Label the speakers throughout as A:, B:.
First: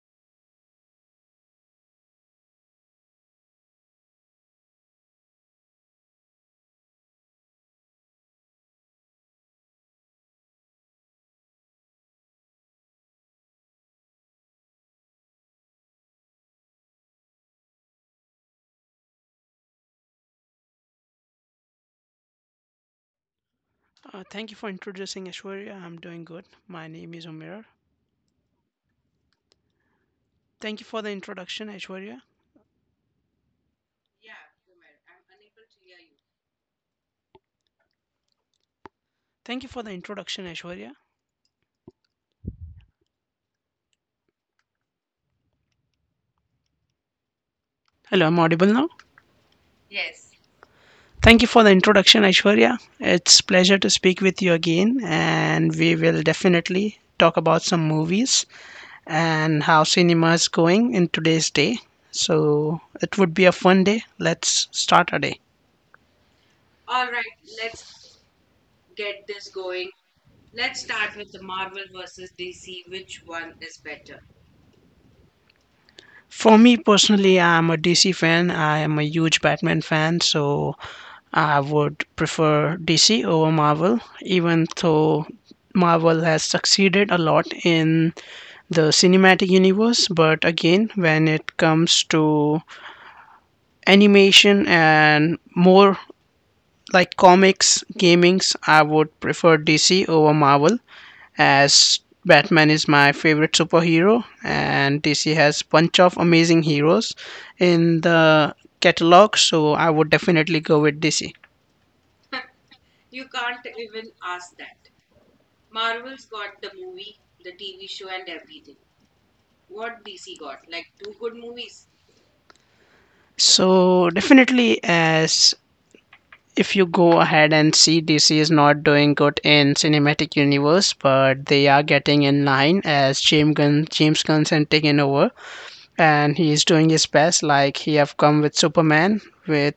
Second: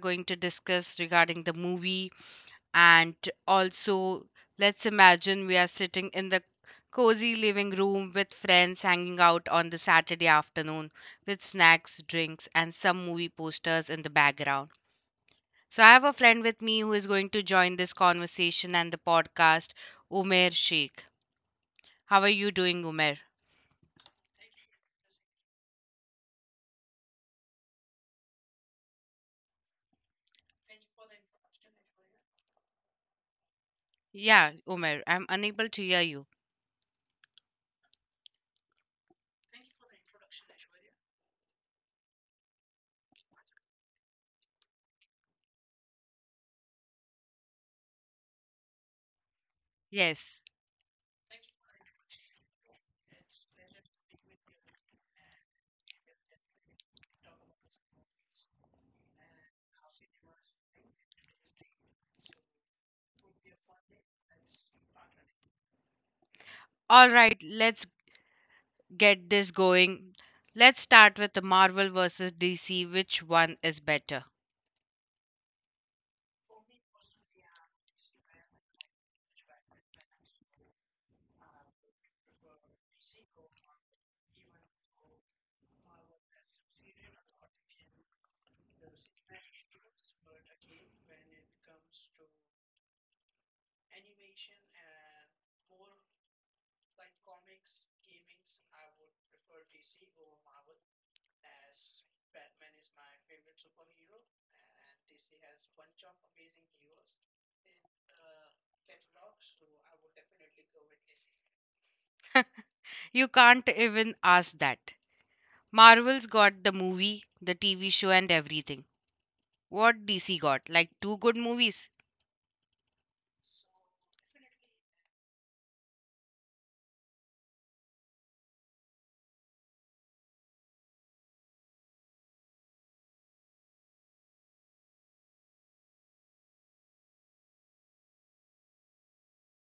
A: going to discuss regarding the movie and also let's imagine we are sitting in the cozy living room with friends hanging out on the Saturday afternoon with snacks, drinks and some movie posters in the background. So I have a friend with me who is going to join this conversation and the podcast, Umer Sheikh. How are you doing, Umer?
B: Thank you for introducing Aishwarya. I'm doing good. My name is Umair. Thank you for the introduction, Aishwarya.
A: Yeah, Umer, I'm unable to hear you.
B: Thank you for the introduction, Aishwarya. Hello, I'm audible now.
A: Yes.
B: Thank you for the introduction, Aishwarya. It's pleasure to speak with you again, and we will definitely talk about some movies and how cinema is going in today's day. So it would be a fun day. Let's start our day.
A: All right, let's get this going. Let's start with the Marvel versus DC. Which one is better?
B: For me personally, I'm a DC fan. I am a huge Batman fan, so I would prefer DC over Marvel, even though Marvel has succeeded a lot in the cinematic universe. But again, when it comes to animation and more like comics, gamings, I would prefer DC over Marvel as Batman is my favorite superhero and DC has bunch of amazing heroes in the catalog, so I would definitely go with DC.
A: You can't even ask that. Marvel's got the movie, the TV show, and everything. What DC got? Like two good movies?
B: So definitely, as if you go ahead and see, DC is not doing good in cinematic universe, but they are getting in line as James Gunn's and taking over, and he is doing his best. Like he have come with Superman, with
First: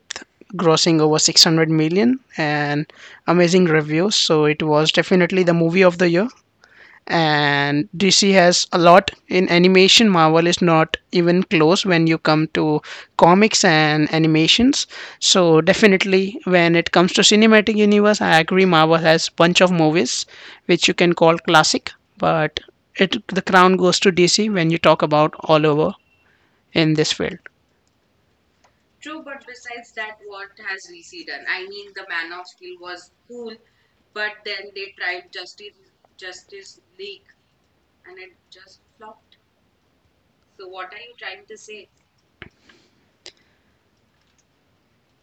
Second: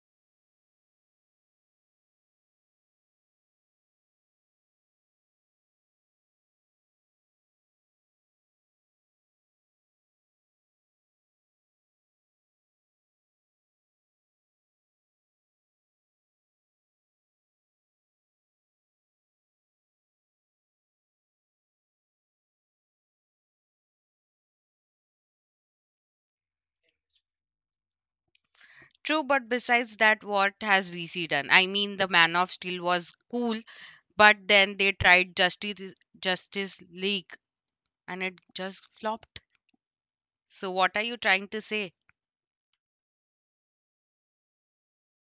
B: grossing over 600 million and amazing reviews. So it was definitely the movie of the year, and DC has a lot in animation. Marvel is not even close when you come to comics and animations. So definitely, when it comes to cinematic universe, I agree Marvel has bunch of movies which you can call classic, but it the crown goes to DC when you talk about all over in this field.
A: True, but besides that, what has DC done? I mean, the Man of Steel was cool, but then they tried Justice League and it just flopped. So, what are you trying to say?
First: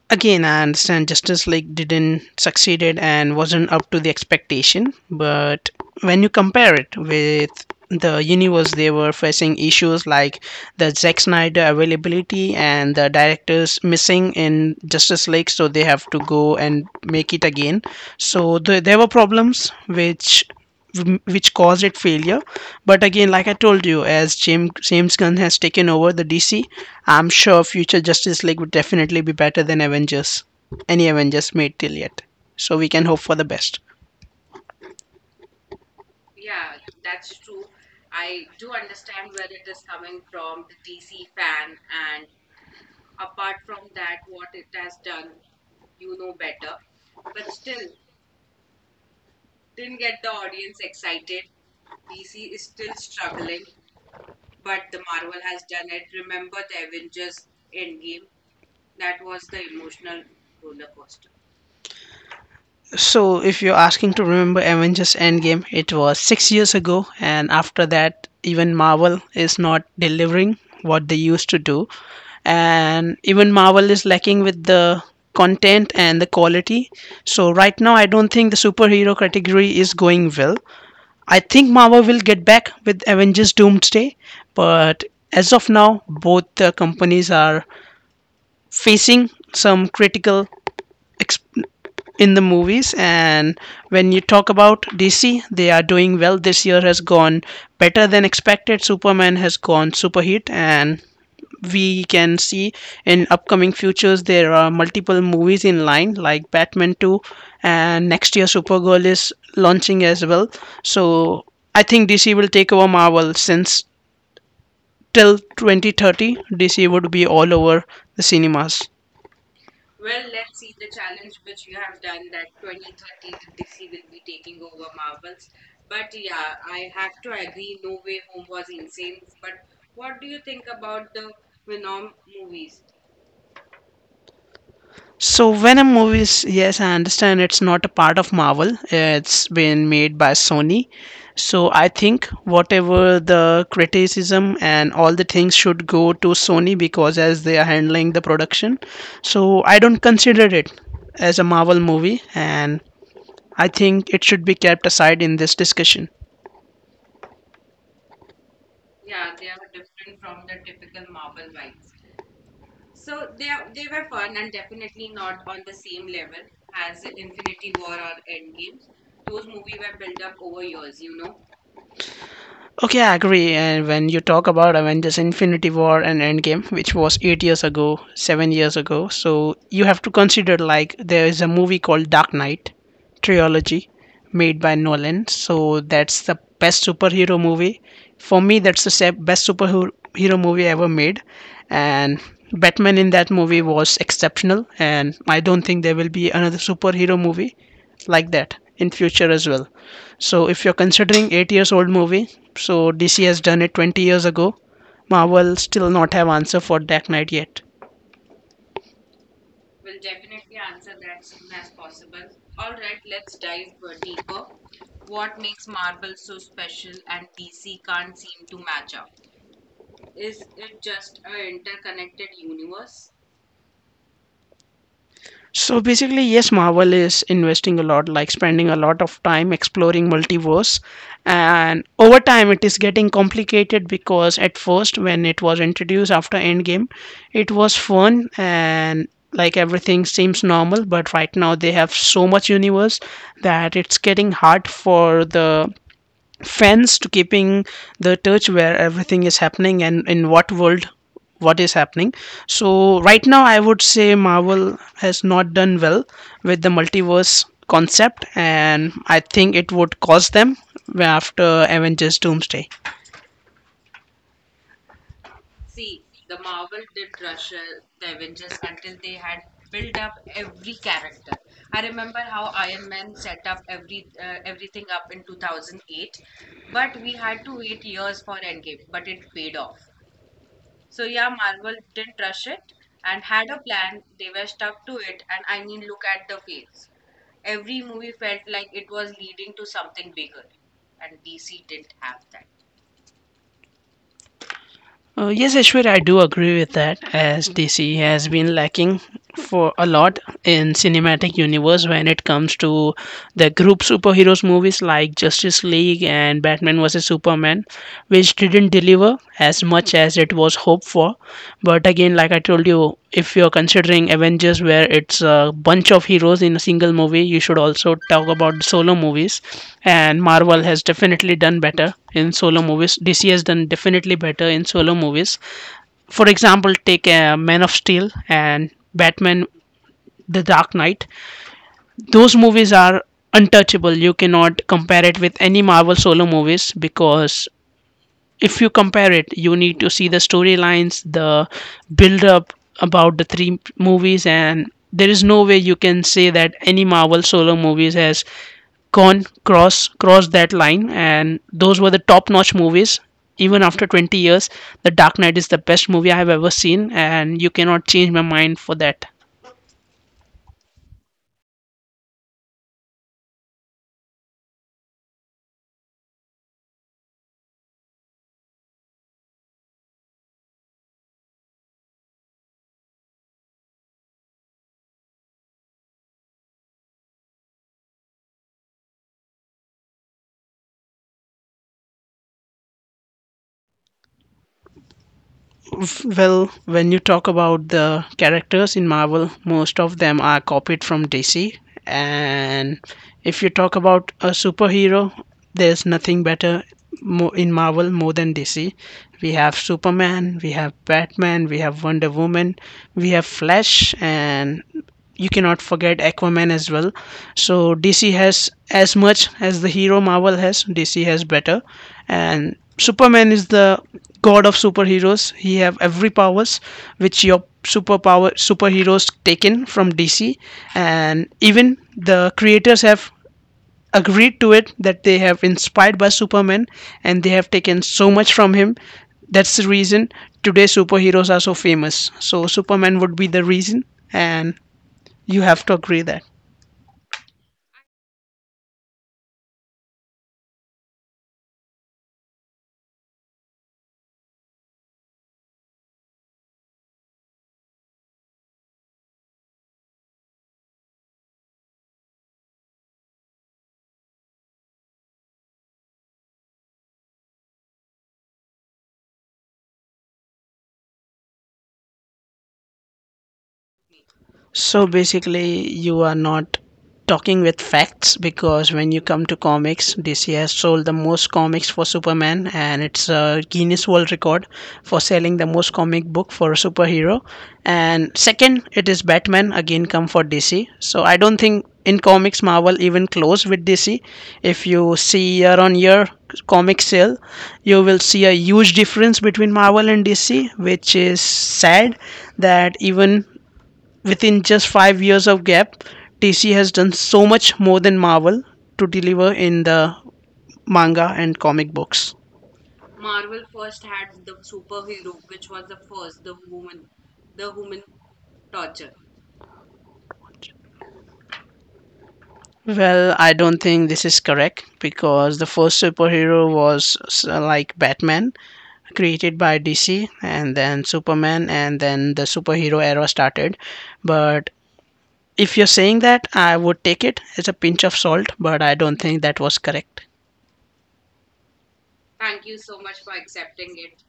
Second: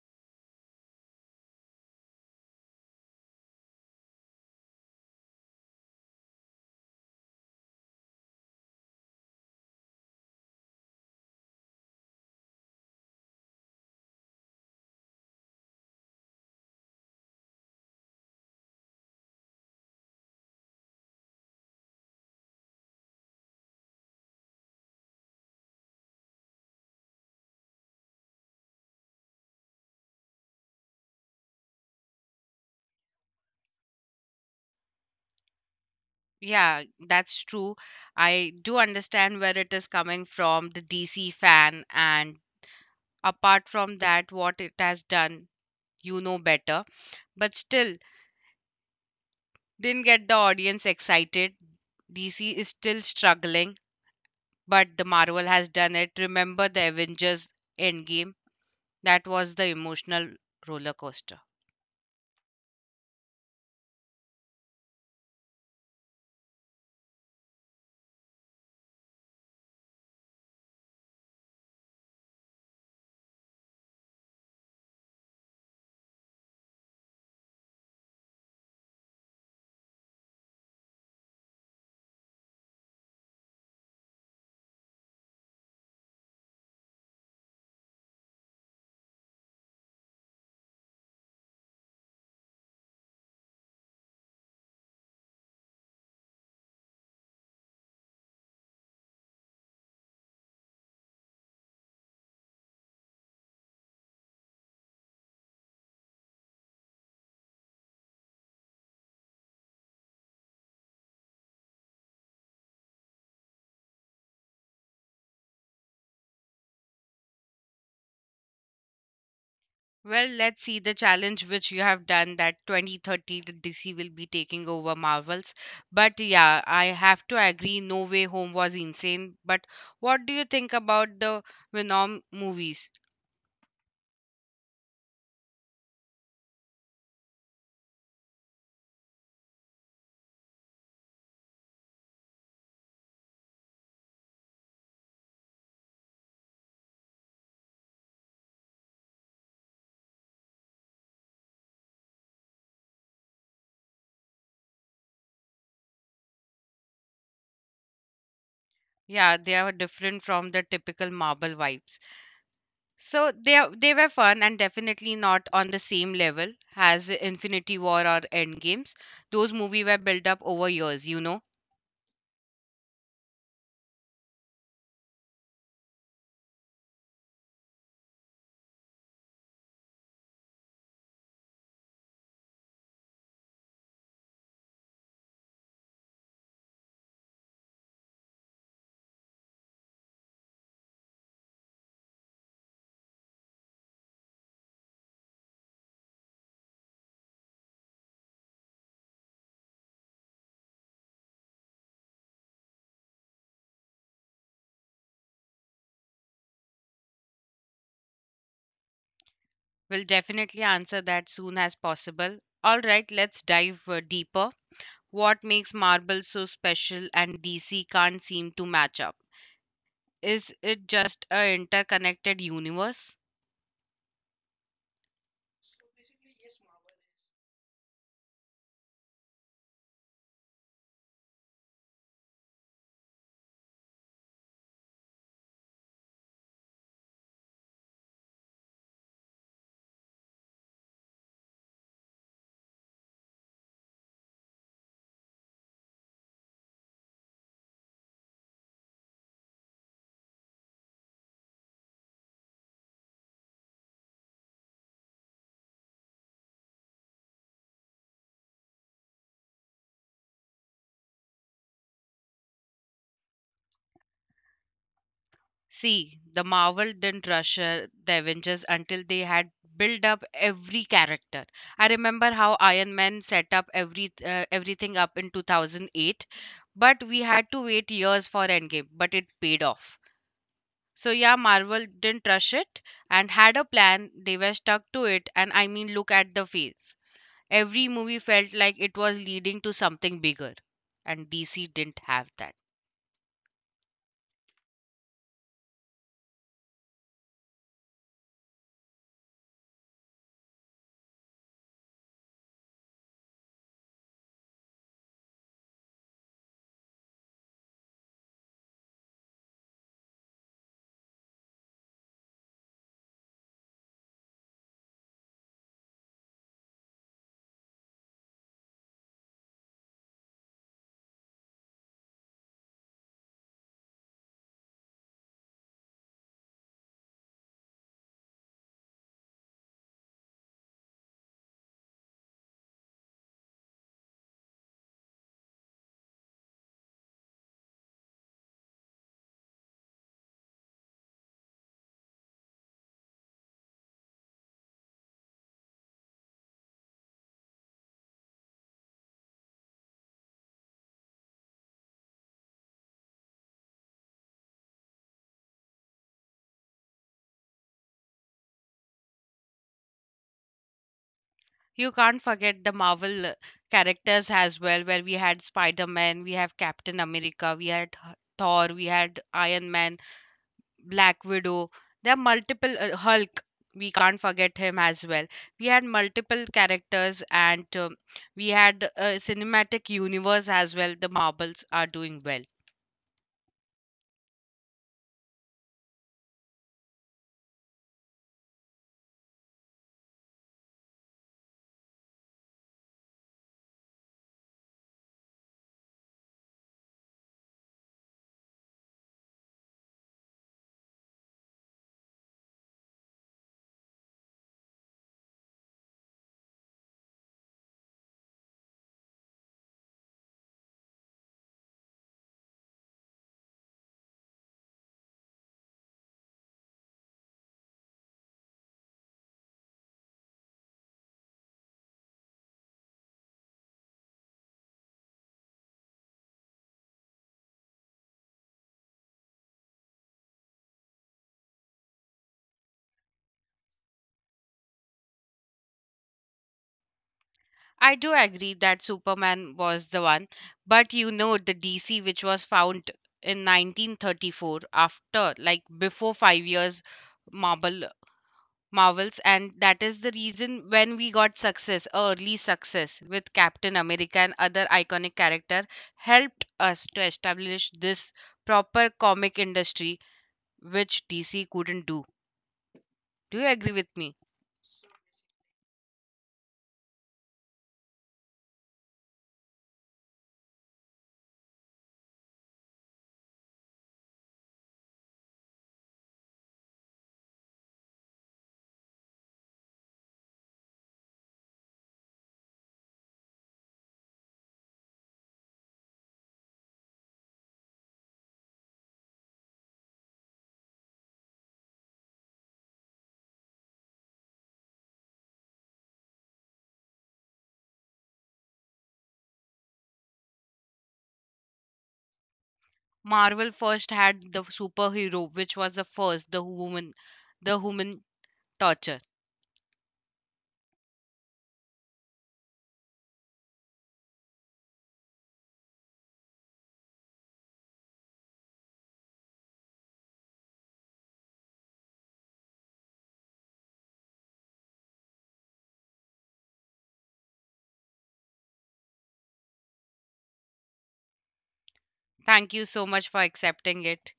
B: Again, I understand Justice League didn't succeeded and wasn't up to the expectation, but when you compare it with the universe, they were facing issues like the Zack Snyder availability and the directors missing in Justice League, so they have to go and make it again. There were problems which caused it failure. But again, like I told you, as James Gunn has taken over the DC, I'm sure future Justice League would definitely be better than Avengers, any Avengers made till yet. So we can hope for the best.
A: Yeah, that's true. I do understand where it is coming from, the DC fan, and apart from that, what it has done, you know better. But still, didn't get the audience excited. DC is still struggling, but the Marvel has done it. Remember the Avengers Endgame? That was the emotional roller coaster.
B: So, if you're asking to remember Avengers Endgame, it was 6 years ago, and after that, even Marvel is not delivering what they used to do. And even Marvel is lacking with the content and the quality. So, right now, I don't think the superhero category is going well. I think Marvel will get back with Avengers Doomsday, but as of now, both the companies are facing some critical ex- in the movies. And when you talk about DC, they are doing well. This year has gone better than expected. Superman has gone super hit, and we can see in upcoming futures there are multiple movies in line like Batman 2, and next year Supergirl is launching as well. So I think DC will take over Marvel. Since till 2030, DC would be all over the cinemas.
A: Well, let's see the challenge which you have done that 2030 the DC will be taking over Marvels. But yeah, I have to agree, No Way Home was insane. But what do you think about the Venom movies?
B: So Venom movies, yes, I understand it's not a part of Marvel. It's been made by Sony. So I think whatever the criticism and all the things should go to Sony because as they are handling the production. So I don't consider it as a Marvel movie, and I think it should be kept aside in this discussion.
A: Yeah, they are different from the typical Marvel vibes. So they were fun and definitely not on the same level as Infinity War or Endgames. Those movies were built up over years, you know.
B: Okay, I agree. And when you talk about Avengers Infinity War and Endgame, which was 8 years ago, 7 years ago, so you have to consider like there is a movie called Dark Knight Trilogy made by Nolan. So that's the best superhero movie. For me, that's the best superhero hero movie ever made. And Batman in that movie was exceptional. And I don't think there will be another superhero movie like that in future as well. So if you're considering 8 years old movie, so DC has done it 20 years ago. Marvel still not have answer for Dark Knight yet.
A: We'll definitely answer that soon as possible. All right, let's dive deeper. What makes marble so special and DC can't seem to match up? Is it just a interconnected universe?
B: So basically, yes, Marvel is investing a lot, like spending a lot of time exploring multiverse, and over time it is getting complicated because at first when it was introduced after Endgame, it was fun and like everything seems normal, but right now they have so much universe that it's getting hard for the fans to keeping the touch where everything is happening and in what world what is happening. So right now I would say Marvel has not done well with the multiverse concept, and I think it would cost them after Avengers Doomsday.
A: See, the Marvel didn't rush the Avengers until they had built up every character. I remember how Iron Man set up every everything up in 2008, but we had to wait years for Endgame, but it paid off. So yeah, Marvel didn't rush it and had a plan. They were stuck to it, and I mean, look at the face. Every movie felt like it was leading to something bigger, and DC didn't have that.
B: Yes, Ashwar, I do agree with that. As DC has been lacking for a lot in cinematic universe when it comes to the group superheroes movies like Justice League and Batman vs Superman, which didn't deliver as much as it was hoped for. But again, like I told you, if you're considering Avengers, where it's a bunch of heroes in a single movie, you should also talk about solo movies. And Marvel has definitely done better in solo movies. DC has done definitely better in solo movies. For example, take Man of Steel and Batman: The Dark Knight. Those movies are untouchable. You cannot compare it with any Marvel solo movies, because if you compare it you need to see the storylines, the build up about the three movies, and there is no way you can say that any Marvel solo movies has gone cross that line. And those were the top notch movies. Even after 20 years, The Dark Knight is the best movie I have ever seen, and you cannot change my mind for that.
A: You can't forget the Marvel characters as well, where we had Spider Man, we have Captain America, we had Thor, we had Iron Man, Black Widow. There are multiple Hulk. We can't forget him as well. We had multiple characters, and we had a cinematic universe as well. The Marvels are doing well.
B: Well, when you talk about the characters in Marvel, most of them are copied from DC. And if you talk about a superhero, there's nothing better mo in Marvel more than DC. We have Superman, we have Batman, we have Wonder Woman, we have Flash, and you cannot forget Aquaman as well. So DC has as much as the hero Marvel has, DC has better. And Superman is the god of superheroes. He have every powers which your superpower superheroes taken from DC, and even the creators have agreed to it that they have inspired by Superman and they have taken so much from him. That's the reason today superheroes are so famous. So Superman would be the reason, and you have to agree that.
A: I do agree that Superman was the one, but you know the DC which was found in 1934, after like before 5 years Marvel Marvels, and that is the reason when we got success, early success with Captain America and other iconic character helped us to establish this proper comic industry which DC couldn't do. Do you agree with me?
B: So basically, you are not talking with facts because when you come to comics, DC has sold the most comics for Superman, and it's a Guinness World Record for selling the most comic book for a superhero. And second, it is Batman again come for DC. So I don't think in comics Marvel even close with DC. If you see year on year comic sale, you will see a huge difference between Marvel and DC, which is sad that even within just 5 years of gap, DC has done so much more than Marvel to deliver in the manga and comic books.
A: Marvel first had the superhero which was the first the woman the human torture.
B: Well, I don't think this is correct because the first superhero was like Batman, created by DC, and then Superman, and then the superhero era started. But if you're saying that, I would take it as a pinch of salt, but I don't think that was correct.
A: Thank you so much for accepting it.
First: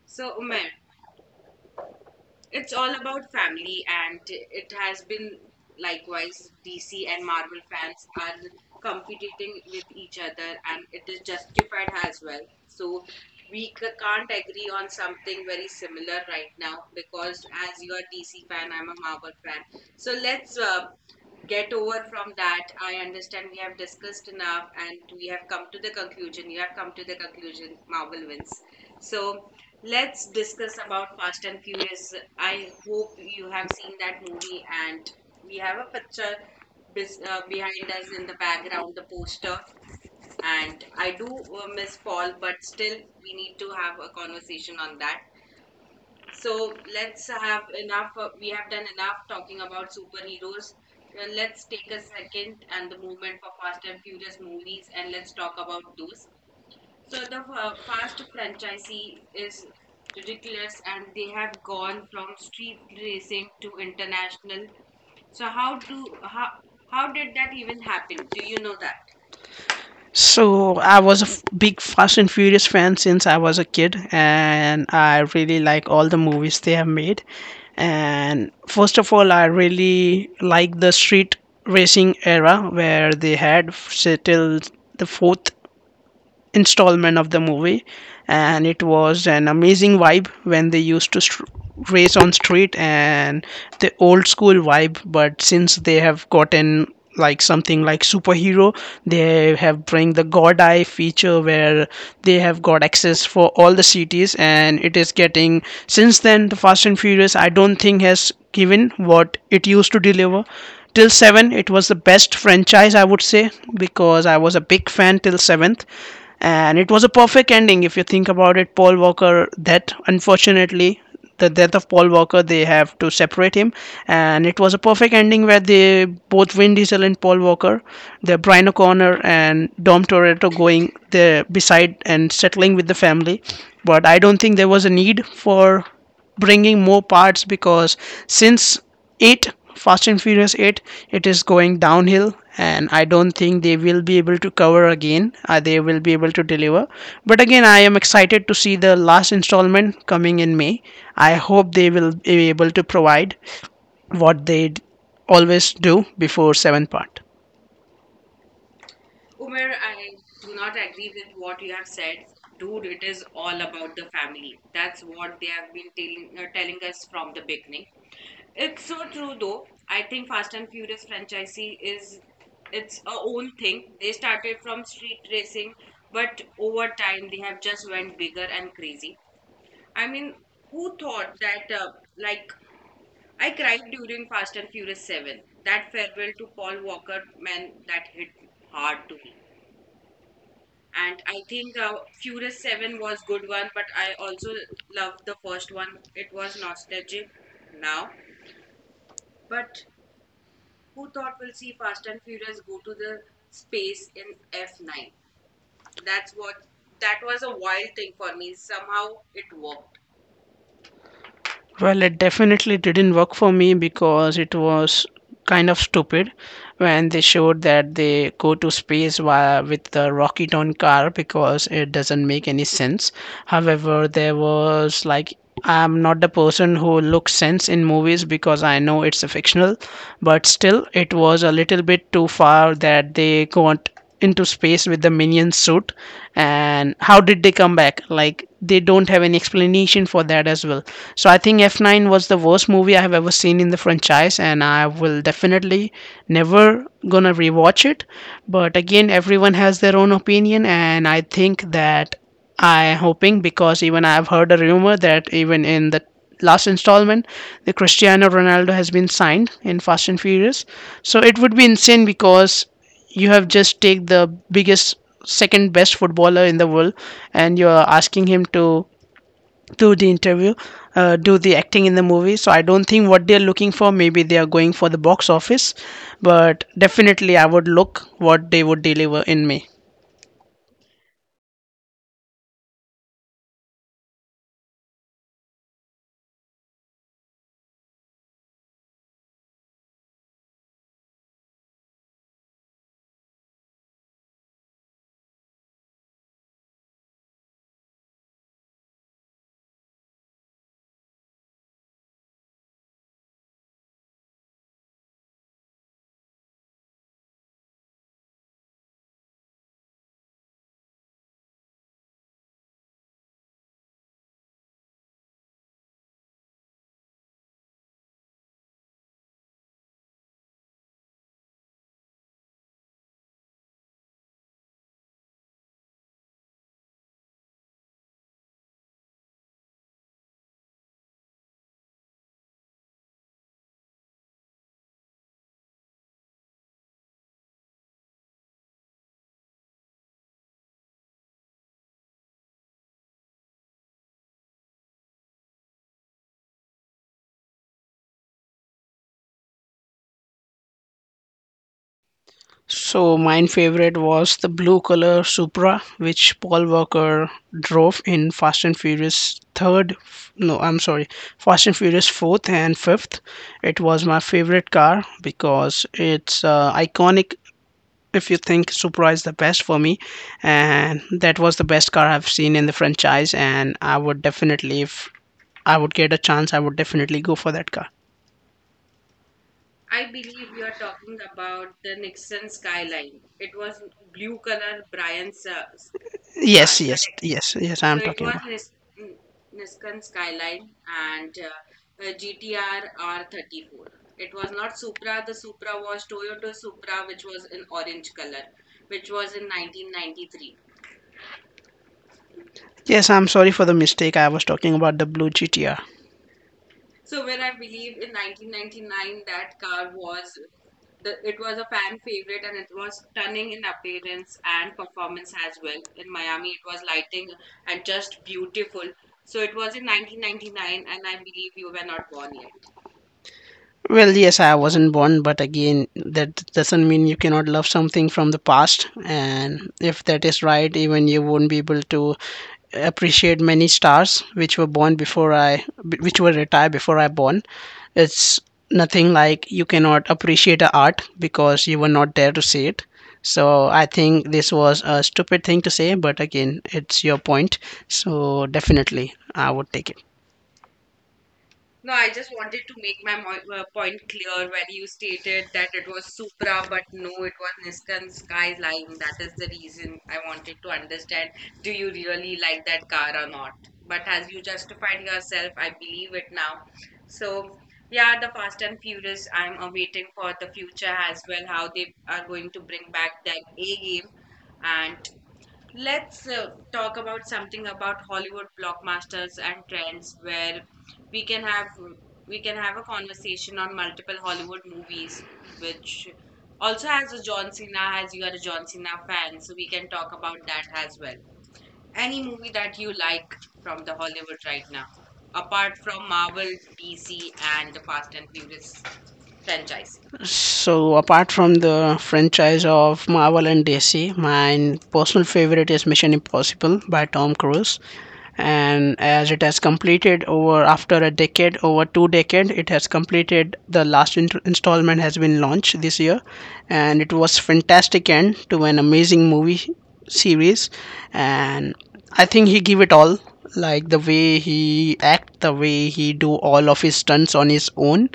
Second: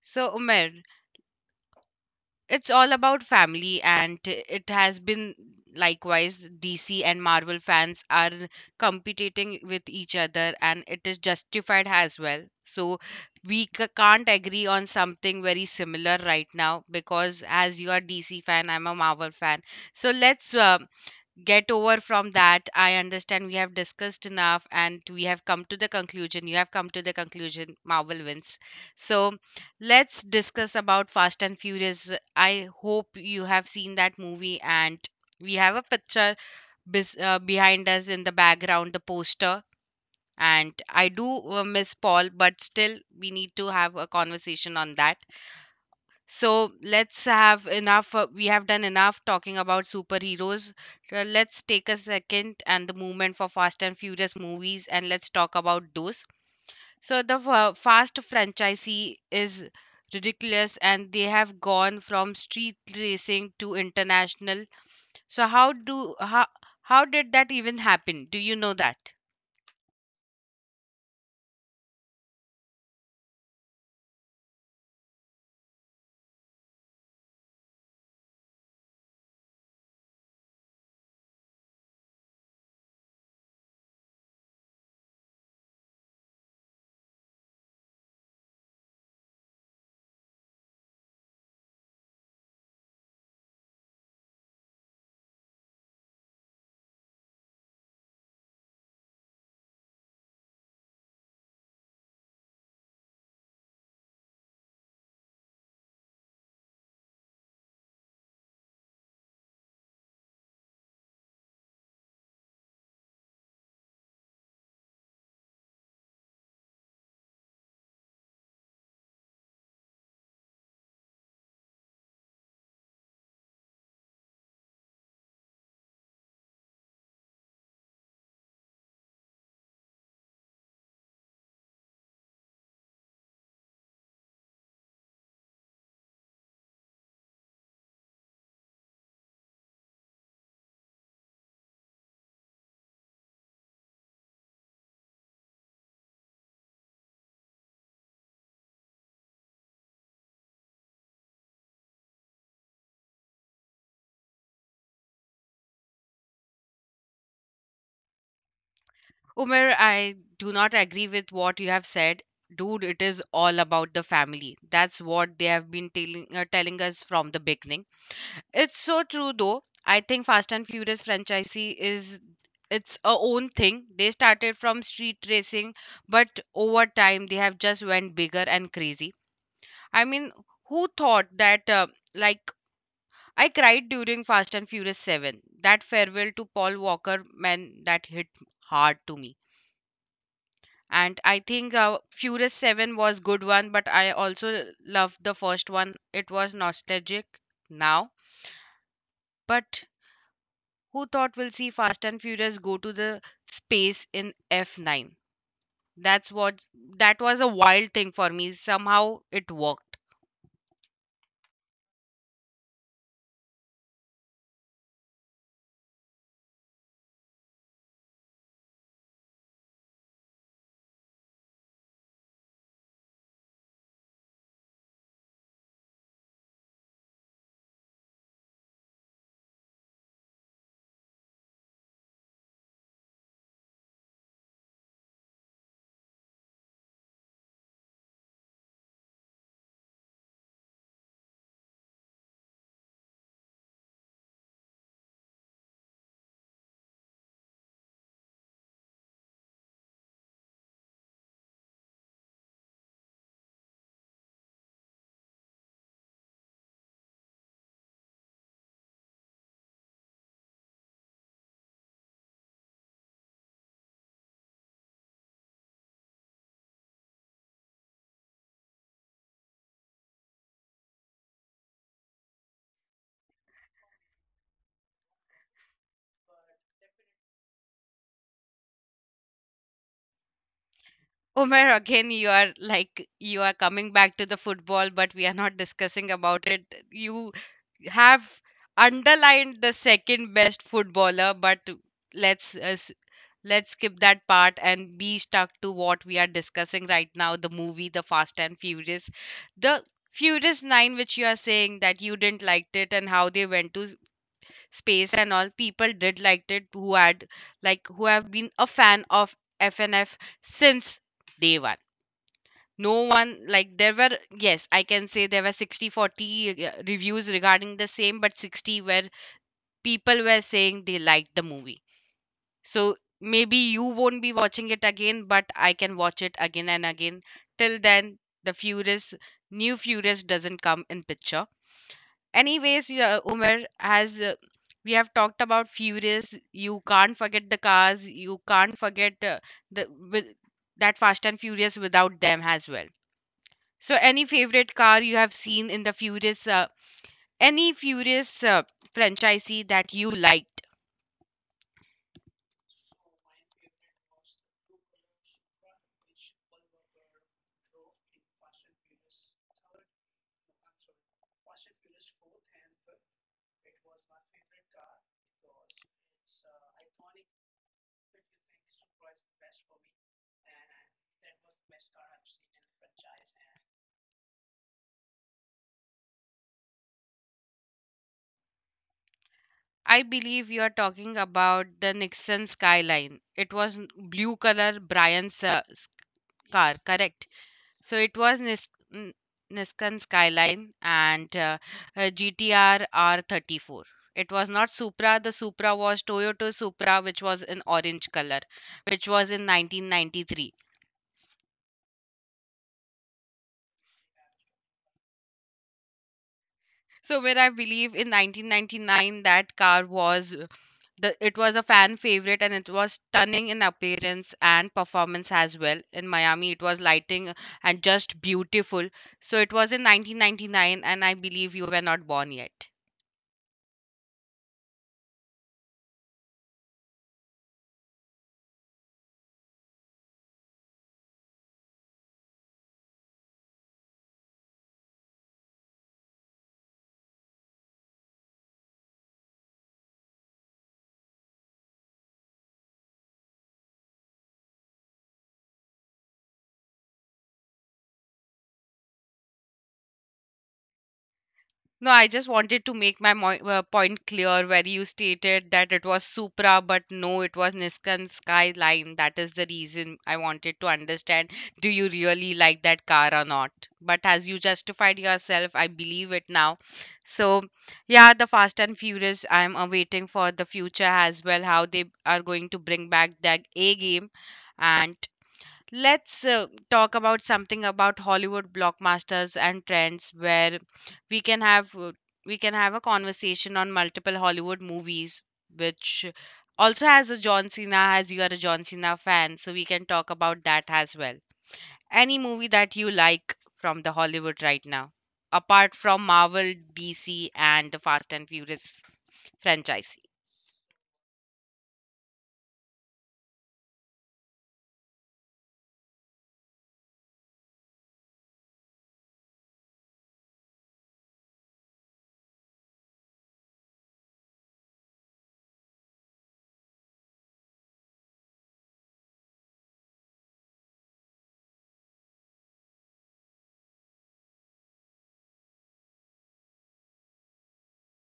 A: So, Umer, it's all about family, and it has been likewise. DC and Marvel fans are competing with each other, and it is justified as well. So, we can't agree on something very similar right now because, as you are DC fan, I'm a Marvel fan. So, let's get over from that. I understand we have discussed enough and we have come to the conclusion, you have come to the conclusion, Marvel wins. So let's discuss about Fast and Furious. I hope you have seen that movie and we have a picture behind us in the background, the poster, and I do miss Paul, but still we need to have a conversation on that. So let's have enough. We have done enough talking about superheroes. Let's take a second and the movement for Fast and Furious movies, and let's talk about those. So Fast franchisee is ridiculous and they have gone from street racing to international. So how how did that even happen? Do you know that?
B: So I was a big Fast and Furious fan since I was a kid, and I really like all the movies they have made. And first of all, I really like the street racing era where they had say, till the fourth installment of the movie, and it was an amazing vibe when they used to str race on street and the old school vibe. But since they have gotten like something like superhero, they have bring the god eye feature where they have got access for all the cities, and it is getting since then the Fast and Furious, I don't think has given what it used to deliver. Till 7, it was the best franchise I would say, because I was a big fan till 7th, and it was a perfect ending if you think about it. Paul Walker, that unfortunately the death of Paul Walker, they have to separate him. And it was a perfect ending where they both Vin Diesel and Paul Walker, the Brian O'Connor and Dom Toretto, going there beside and settling with the family. But I don't think there was a need for bringing more parts because since 8, Fast and Furious 8, it is going downhill, and I don't think they will be able to cover again. They will be able to deliver. But again, I am excited to see the last installment coming in May. I hope they will be able to provide what they always do before seventh part.
A: Umer, I do not agree with what you have said. Dude, it is all about the family. That's what they have been telling us from the beginning. It's so true though. I think Fast and Furious franchisee is its a own thing. They started from street racing, but over time they have just went bigger and crazy. I mean, who thought that like I cried during Fast and Furious 7. That farewell to Paul Walker, man, that hit hard to me. And I think Furious 7 was good one, but I also loved the first one, it was nostalgic now. But who thought we'll see Fast and Furious go to the space in F9? that's what that was a wild thing for me. Somehow it worked.
B: Well, it definitely didn't work for me because it was kind of stupid when they showed that they go to space via with the rocket on car because it doesn't make any sense. However, there was like, I'm not the person who looks sense in movies because I know it's a fictional, but still it was a little bit too far that they can into space with the minion suit. And how did they come back? Like, they don't have any explanation for that as well. So I think F9 was the worst movie I have ever seen in the franchise, and I will definitely never gonna rewatch it. But again, everyone has their own opinion, and I think that I hoping because even I've heard a rumor that even in the last installment the Cristiano Ronaldo has been signed in Fast and Furious. So it would be insane because you have just take the biggest second best footballer in the world, and you are asking him to do the interview, do the acting in the movie. So I don't think what they're looking for. Maybe they are going for the box office, but definitely I would look what they would deliver in me.
A: Omer, again, you are like you are coming back to the football, but we are not discussing about it. You have underlined the second best footballer, but let's uh, s- let's skip that part and be stuck to what we are discussing right now, the movie, the Fast and Furious, the Furious 9, which you are saying that you didn't liked it and how they went to space. And all people did liked it, who had like who have been a fan of FNF since day one. No one, like there were, yes, I can say there were 60-40 reviews regarding the same, but 60 where people were saying they liked the movie. So maybe you won't be watching it again, but I can watch it again and again till then, the Furious, new Furious doesn't come in picture. Anyways, yeah, Umar, has we have talked about Furious. You can't forget the cars, you can't forget the with, that Fast and Furious without them as well. So, any favorite car you have seen in the Furious, any Furious franchisee that you liked?
B: So mine favorite was the blue color Supra, which Paul Walker drove in Fast and Furious third. No, I'm sorry, Fast and Furious fourth and fifth. It was my favorite car because it's iconic. If you think Supra is the best for me, and that was the best car I've seen in the franchise, and I would definitely, if I would get a chance, I would definitely go for that car.
A: I believe you are talking about the Nixon Skyline. It was blue color Brian's
B: Yes,
A: car,
B: right, yes, correct,
A: correct?
B: yes, yes, I
A: So, it
B: so
A: was
B: am.
A: Nissan Skyline and GTR R34. It was not Supra. The Supra was Toyota Supra, which was in orange color, which was in 1993.
B: Yes, I'm sorry for the mistake. I was talking about the blue GTR.
A: So where I believe in 1999 that car was the it was a fan favorite and it was stunning in appearance and performance as well. In Miami it was lighting and just beautiful. So it was in 1999 and I believe you were not born yet.
B: Well, yes, I wasn't born, but again, that doesn't mean you cannot love something from the past. And if that is right, even you won't be able to appreciate many stars which were born before I, which were retired before I born. It's nothing like you cannot appreciate a art because you were not there to see it. So I think this was a stupid thing to say, but again, it's your point. So definitely, I would take it.
A: No, I just wanted to make my point clear where you stated that it was Supra, but no, it was Nissan Skyline. That is the reason I wanted to understand, do you really like that car or not? But as you justified yourself, I believe it now. So, yeah, the Fast and Furious, I'm awaiting for the future as well, how they are going to bring back that A game. And let's talk about something about Hollywood blockbusters and trends where we can have uh, we can have a conversation on multiple Hollywood movies which also has a John Cena, as you are a John Cena fan, so we can talk about that as well. Any movie that you like from the Hollywood right now apart from Marvel, DC and the Fast and Furious franchise?
B: So apart from the franchise of Marvel and DC, my personal favorite is Mission Impossible by Tom Cruise. And as it has completed over after a decade, over two decade, it has completed the last installment has been launched this year, and it was fantastic end to an amazing movie series. And I think he gave it all, like the way he act, the way he do all of his stunts on his own.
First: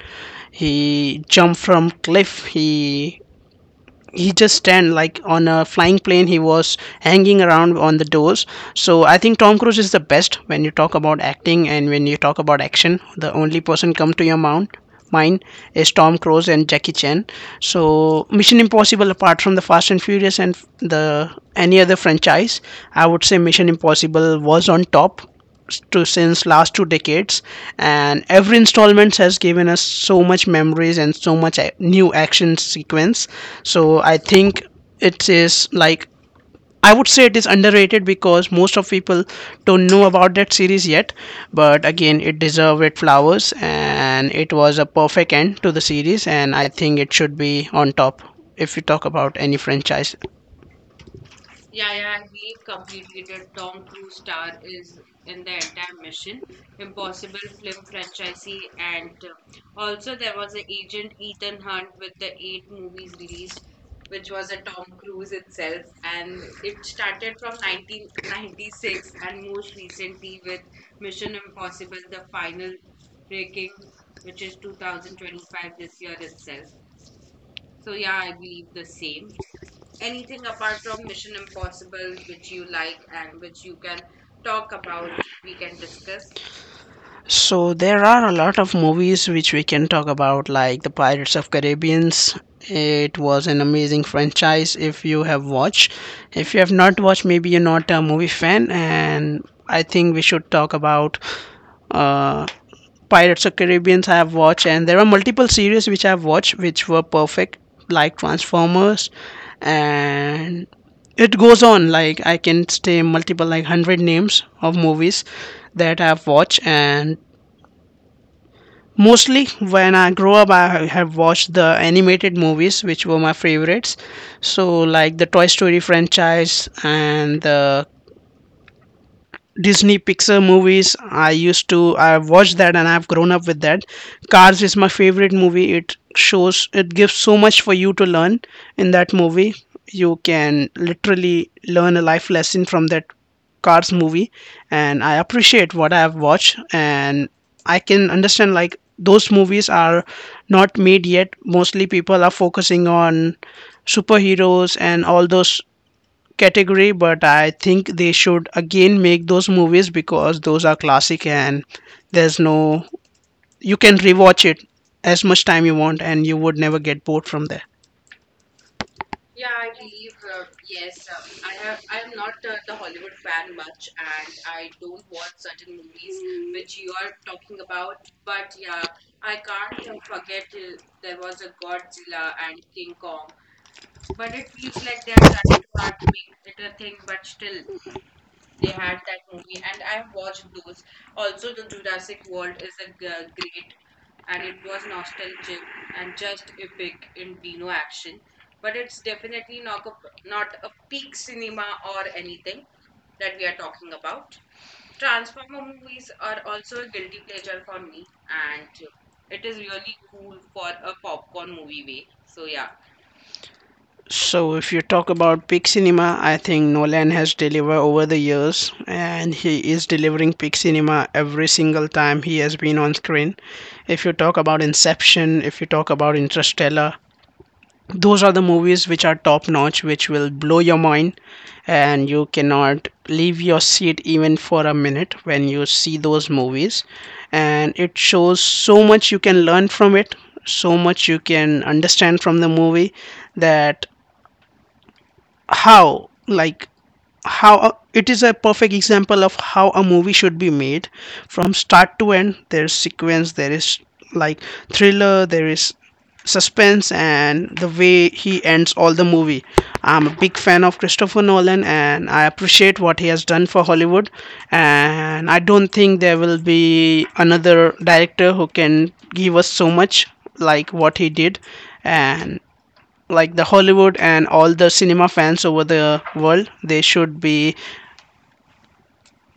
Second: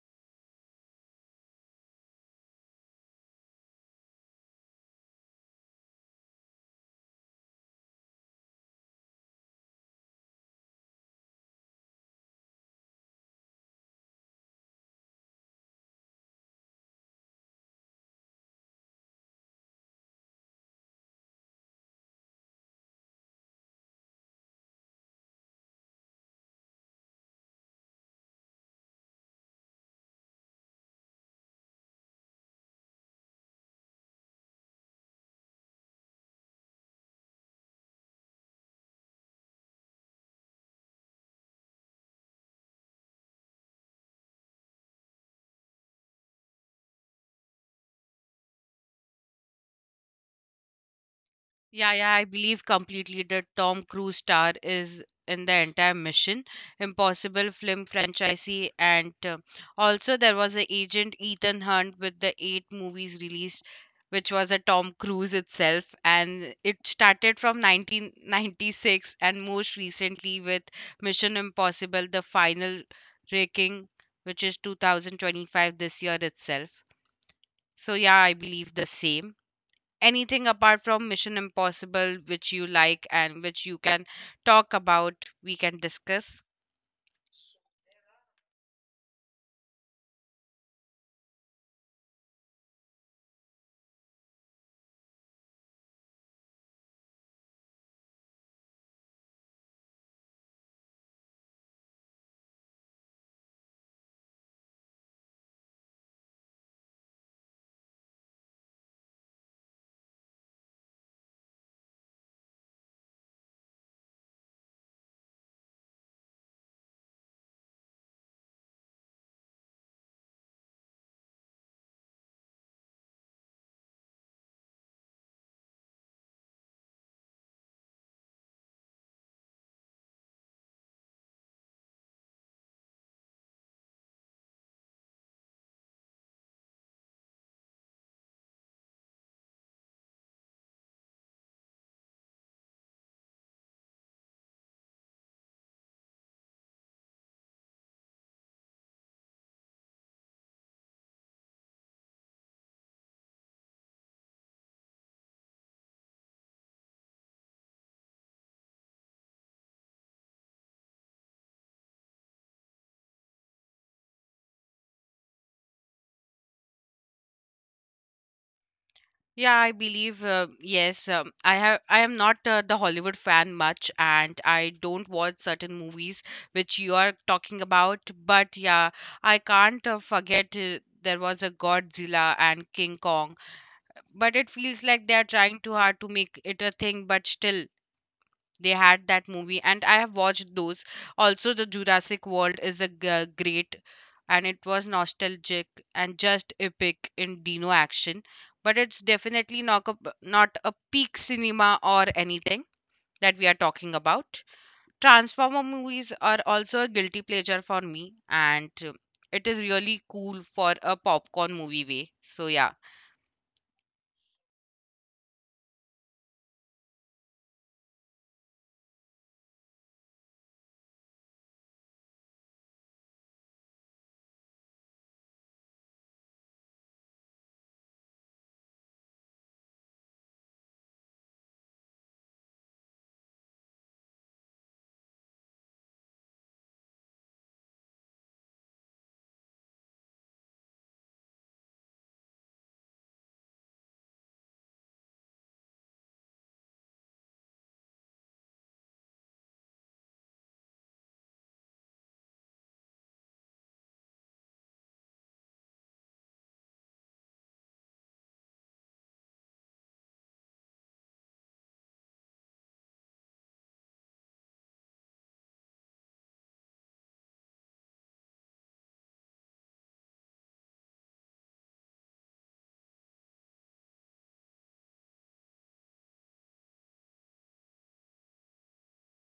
B: He jumped from cliff, he just stand like on a flying plane, he was hanging around on the doors. So I think Tom Cruise is the best when you talk about acting, and when you talk about action the only person come to your mount mind is Tom Cruise and Jackie Chan. So Mission Impossible, apart from the Fast and Furious and the any other franchise, I would say Mission Impossible was on top to since last two decades. And every installment has given us so much memories and so much new action sequence. So I think it is like I would say it is underrated because most of people don't know about that series yet. But again, it deserved it flowers and it was a perfect end to the series, and I think it should be on top if you talk about any franchise.
A: Yeah, I believe completely that Tom Cruise star is in the entire Mission Impossible film franchisee, and also there was a agent Ethan Hunt with the 8 movies released, which was a Tom Cruise itself, and it started from 1996 and most recently with Mission Impossible: The Final Ranking, which is 2025 this year itself. So yeah, I believe the same. Anything apart from Mission Impossible which you like and which you can talk about, we can discuss.
B: So there are a lot of movies which we can talk about, like the Pirates of Caribbeans. It was an amazing franchise if you have watched. If you have not watched, maybe you're not a movie fan, and I think we should talk about uh, Pirates of Caribbeans. I have watched, and there are multiple series which I have watched which were perfect, like Transformers. And it goes on, like I can say multiple like 100 names of movies that I've watched. And mostly when I grow up I have watched the animated movies which were my favorites. So like the Toy Story franchise and the Disney Pixar movies. I used to I watched that and I've grown up with that. Cars is my favorite movie. It shows it gives so much for you to learn in that movie. You can literally learn a life lesson from that Cars movie. And I appreciate what I have watched, and I can understand like those movies are not made yet. Mostly people are focusing on superheroes and all those category, but I think they should again make those movies because those are classic, and there's no you can rewatch it as much time you want and you would never get bored from there.
A: Yeah, I believe yes. I have. I am not the Hollywood fan much, and I don't watch certain movies which you are talking about. But yeah, I can't forget, there was a Godzilla and King Kong. But it feels like they are trying too hard to make it a thing. But still, they had that movie and I have watched those. Also, the Jurassic World is a great and it was nostalgic and just epic in dino action, but it's definitely not a peak cinema or anything that we are talking about. Transformer movies are also a guilty pleasure for me, and it is really cool for a popcorn movie way, so yeah.
B: So if you talk about peak cinema, I think Nolan has delivered over the years, and he is delivering peak cinema every single time he has been on screen. If you talk about Inception, if you talk about Interstellar, those are the movies which are top notch which will blow your mind, and you cannot leave your seat even for a minute when you see those movies. And it shows so much you can learn from it, so much you can understand from the movie. That how like how it is a perfect example of how a movie should be made from start to end. There's sequence, there is like thriller, there is suspense, and the way he ends all the movie. I'm a big fan of Christopher Nolan, and I appreciate what he has done for Hollywood. And I don't think there will be another director who can give us so much like what he did. And like the Hollywood and all the cinema fans over the world, they should be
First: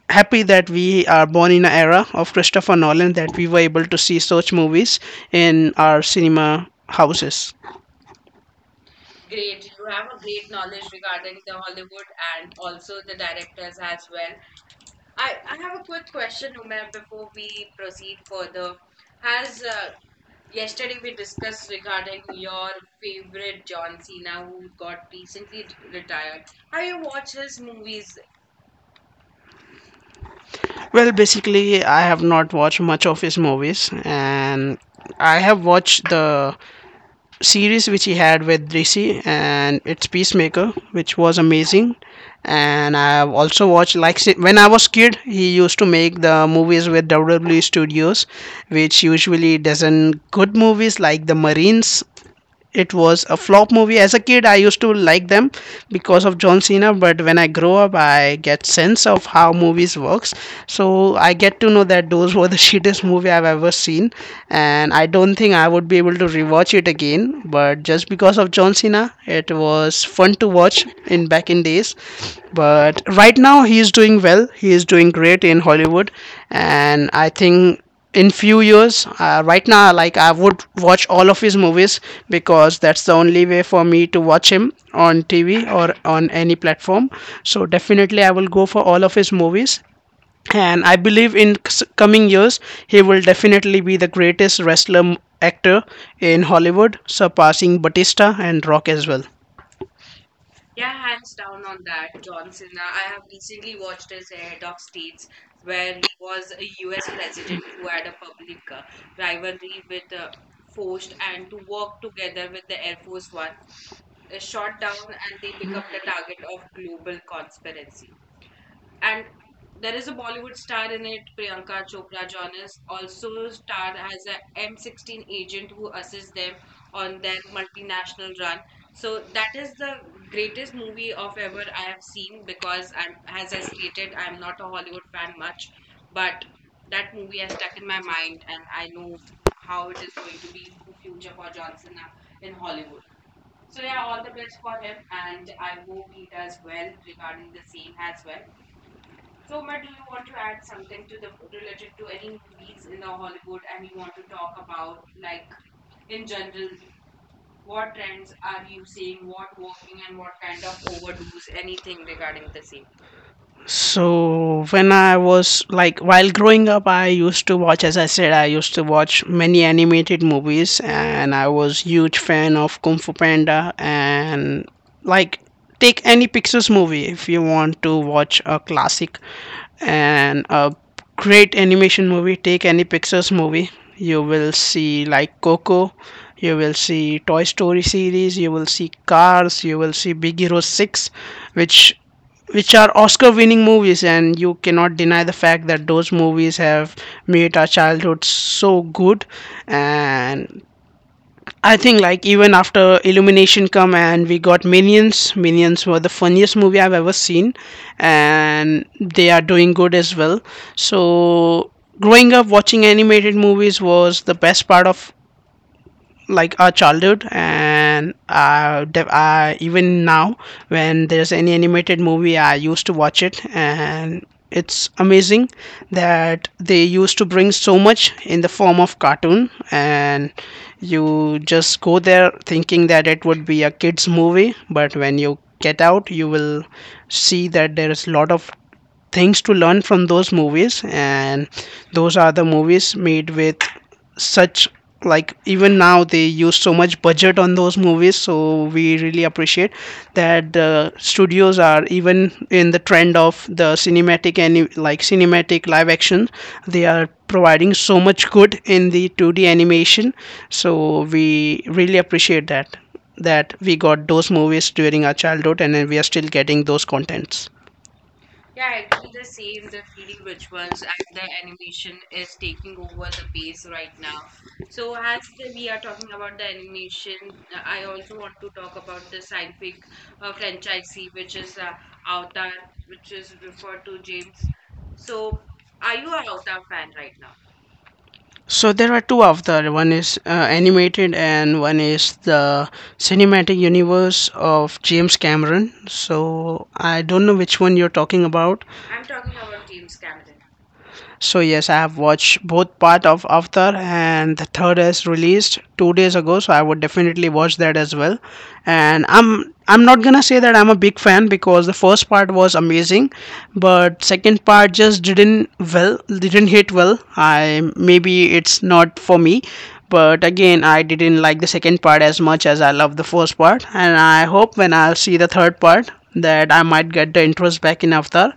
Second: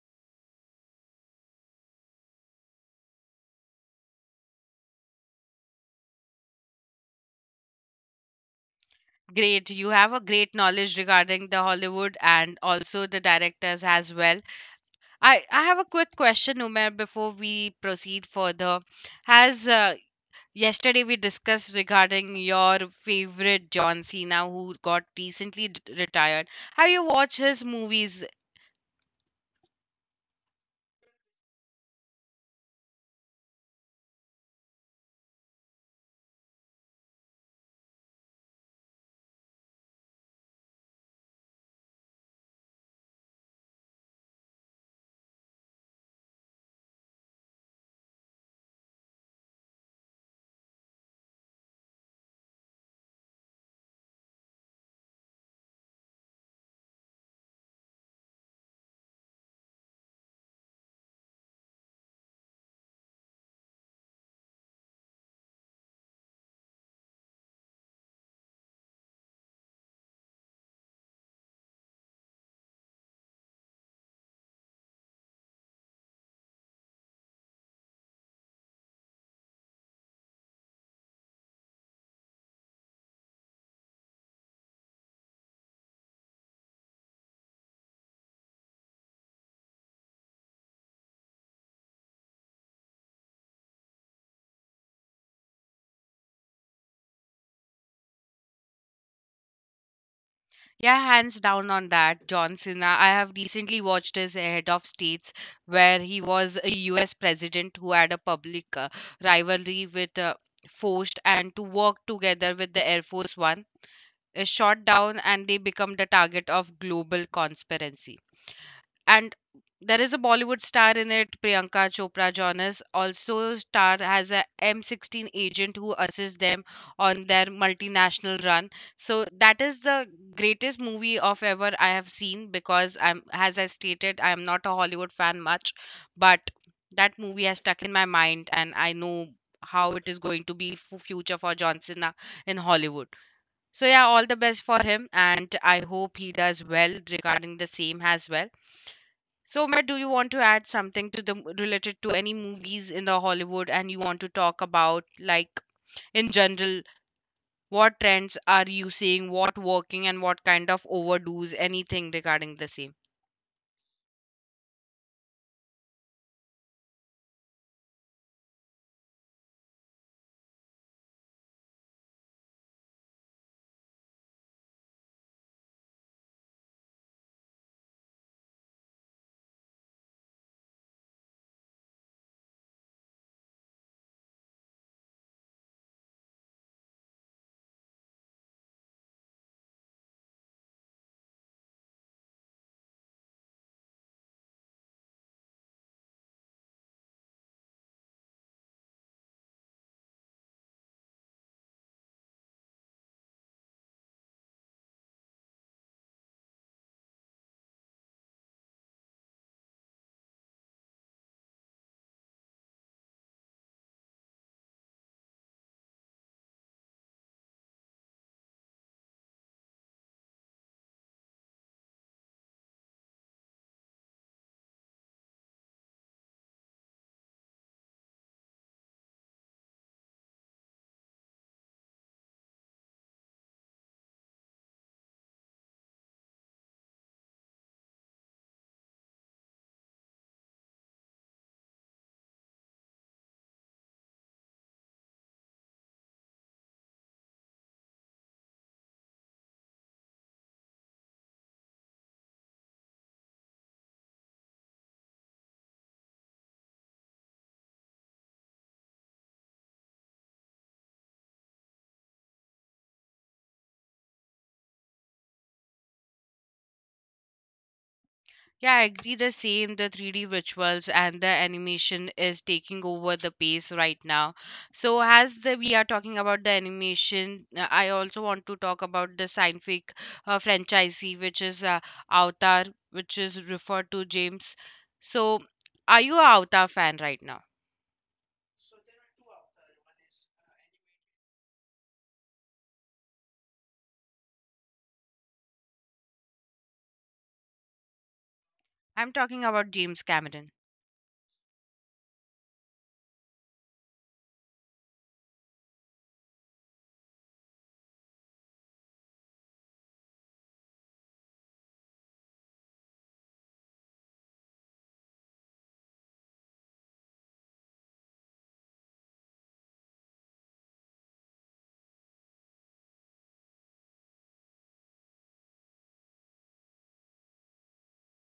B: happy that we are born in an era of Christopher Nolan, that we were able to see such movies in our cinema houses.
A: Great, you have a great knowledge regarding the Hollywood and also the directors as well. I have a quick question, Umer, before we proceed further. As yesterday we discussed regarding your favorite John Cena, who got recently retired. Have you watched his movies?
B: Well, basically, I have not watched much of his movies, and I have watched the series which he had with Rishi, and it's Peacemaker, which was amazing. And I have also watched like when I was kid, he used to make the movies with WWE Studios, which usually doesn't good movies like the Marines. It was a flop movie. As a kid I used to like them because of John Cena. But when I grow up I get sense of how movies works. So I get to know that those were the shittest movie I've ever seen, and I don't think I would be able to rewatch it again. But just because of John Cena it was fun to watch in back in days. But right now he is doing well, he is doing great in Hollywood. And I think in few years right now like I would watch all of his movies because that's the only way for me to watch him on TV or on any platform. So definitely I will go for all of his movies. And I believe in coming years he will definitely be the greatest wrestler actor in Hollywood surpassing Batista and Rock as well.
A: Yeah, hands down on that, John Cena. I have recently watched his Head of States, where he was a US president who had a public rivalry with Forced and to work together with the Air Force One is shot down and they become the target of global conspiracy. And there is a Bollywood star in it, Priyanka Chopra Jonas. Also, star has a M16 agent who assists them on their multinational run. So that is the greatest movie of ever I have seen because as I stated, I am not a Hollywood fan much, but that movie has stuck in my mind, and I know how it is going to be for future for John Cena in Hollywood. So yeah, all the best for him, and I hope he does well regarding the same as well. So, Matt, do you want to add something to the related to any movies in the Hollywood and you want to talk about like in general what trends are you seeing, what working and what kind of overdoes, anything regarding the same?
B: So when I was like while growing up, I used to watch, as I said, I used to watch many animated movies, and I was huge fan of Kung Fu Panda and like take any Pixar's movie if you want to watch a classic and a great animation movie. Take any Pixar's movie, you will see like Coco. You will see Toy Story series, you will see Cars, you will see Big Hero 6, which which are Oscar winning movies, and you cannot deny the fact that those movies have made our childhood so good. And I think, like, even after Illumination come and we got Minions, Minions were the funniest movie I've ever seen, and they are doing good as well. So, growing up watching animated movies was the best part of like our childhood and even now when there's any animated movie I used to watch it, and it's amazing that they used to bring so much in the form of cartoon. And you just go there thinking that it would be a kids movie, but when you get out you will see that there is a lot of things to learn from those movies. And those are the movies made with such like even now they use so much budget on those movies, so we really appreciate that the studios are even in the trend of the cinematic and like cinematic live action they are providing so much good in the 2D animation. So we really appreciate that, that we got those movies during our childhood and then we are still getting those contents.
A: Yeah, I agree the same. The 3D rituals and the animation is taking over the pace right now. So as we are talking about the animation, I also want to talk about the scientific franchisee, which is Avatar, which is referred to James. So are you a Avatar fan right now?
B: So there are two of the one is animated and one is the cinematic universe of James Cameron. So I don't know which one you're talking about.
A: I'm talking about James Cameron.
B: So yes, I have watched both part of Avatar and the third is released 2 days ago. So I would definitely watch that as well. And I'm not gonna say that I'm a big fan because the first part was amazing, but second part just didn't didn't hit well. I maybe it's not for me. But again, I didn't like the second part as much as I love the first part, and I hope when I'll see the third part that I might get the interest back in Avatar,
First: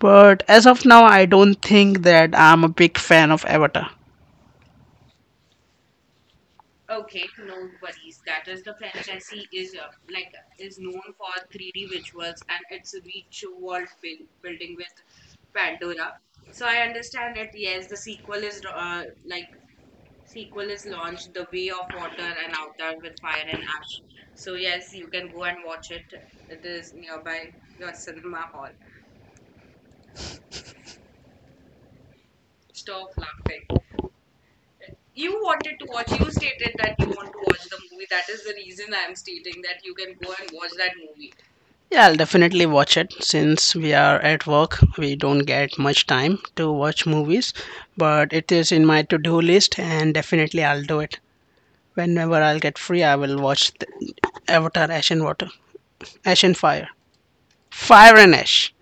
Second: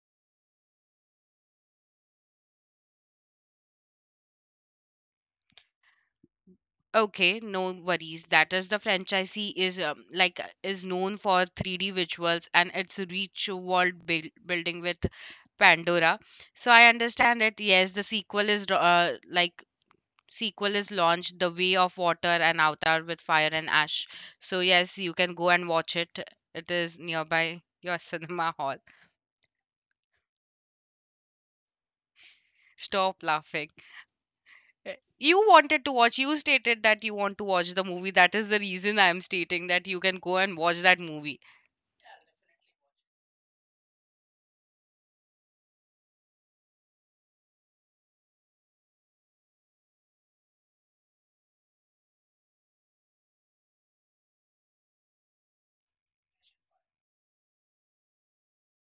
B: but as of now, I don't think that I'm a big fan of Avatar.
A: Okay, no worries. That is the franchisee is like is known for 3D visuals and its rich world build building with Pandora. So I understand it. Yes, the like sequel is launched, The Way of Water and Avatar with Fire and Ash. So yes, you can go and watch it. It is nearby your cinema hall. Stop laughing. You wanted to watch, you stated that you want to watch the movie. That is the reason I am stating that you can go and watch that movie.
B: Yeah, I'll definitely watch it since we are at work. We don't get much time to watch movies, but it is in my to do list and definitely I'll do it. Whenever I'll get free, I will watch the Avatar Ash and Water, Ash and Fire, Fire and Ash.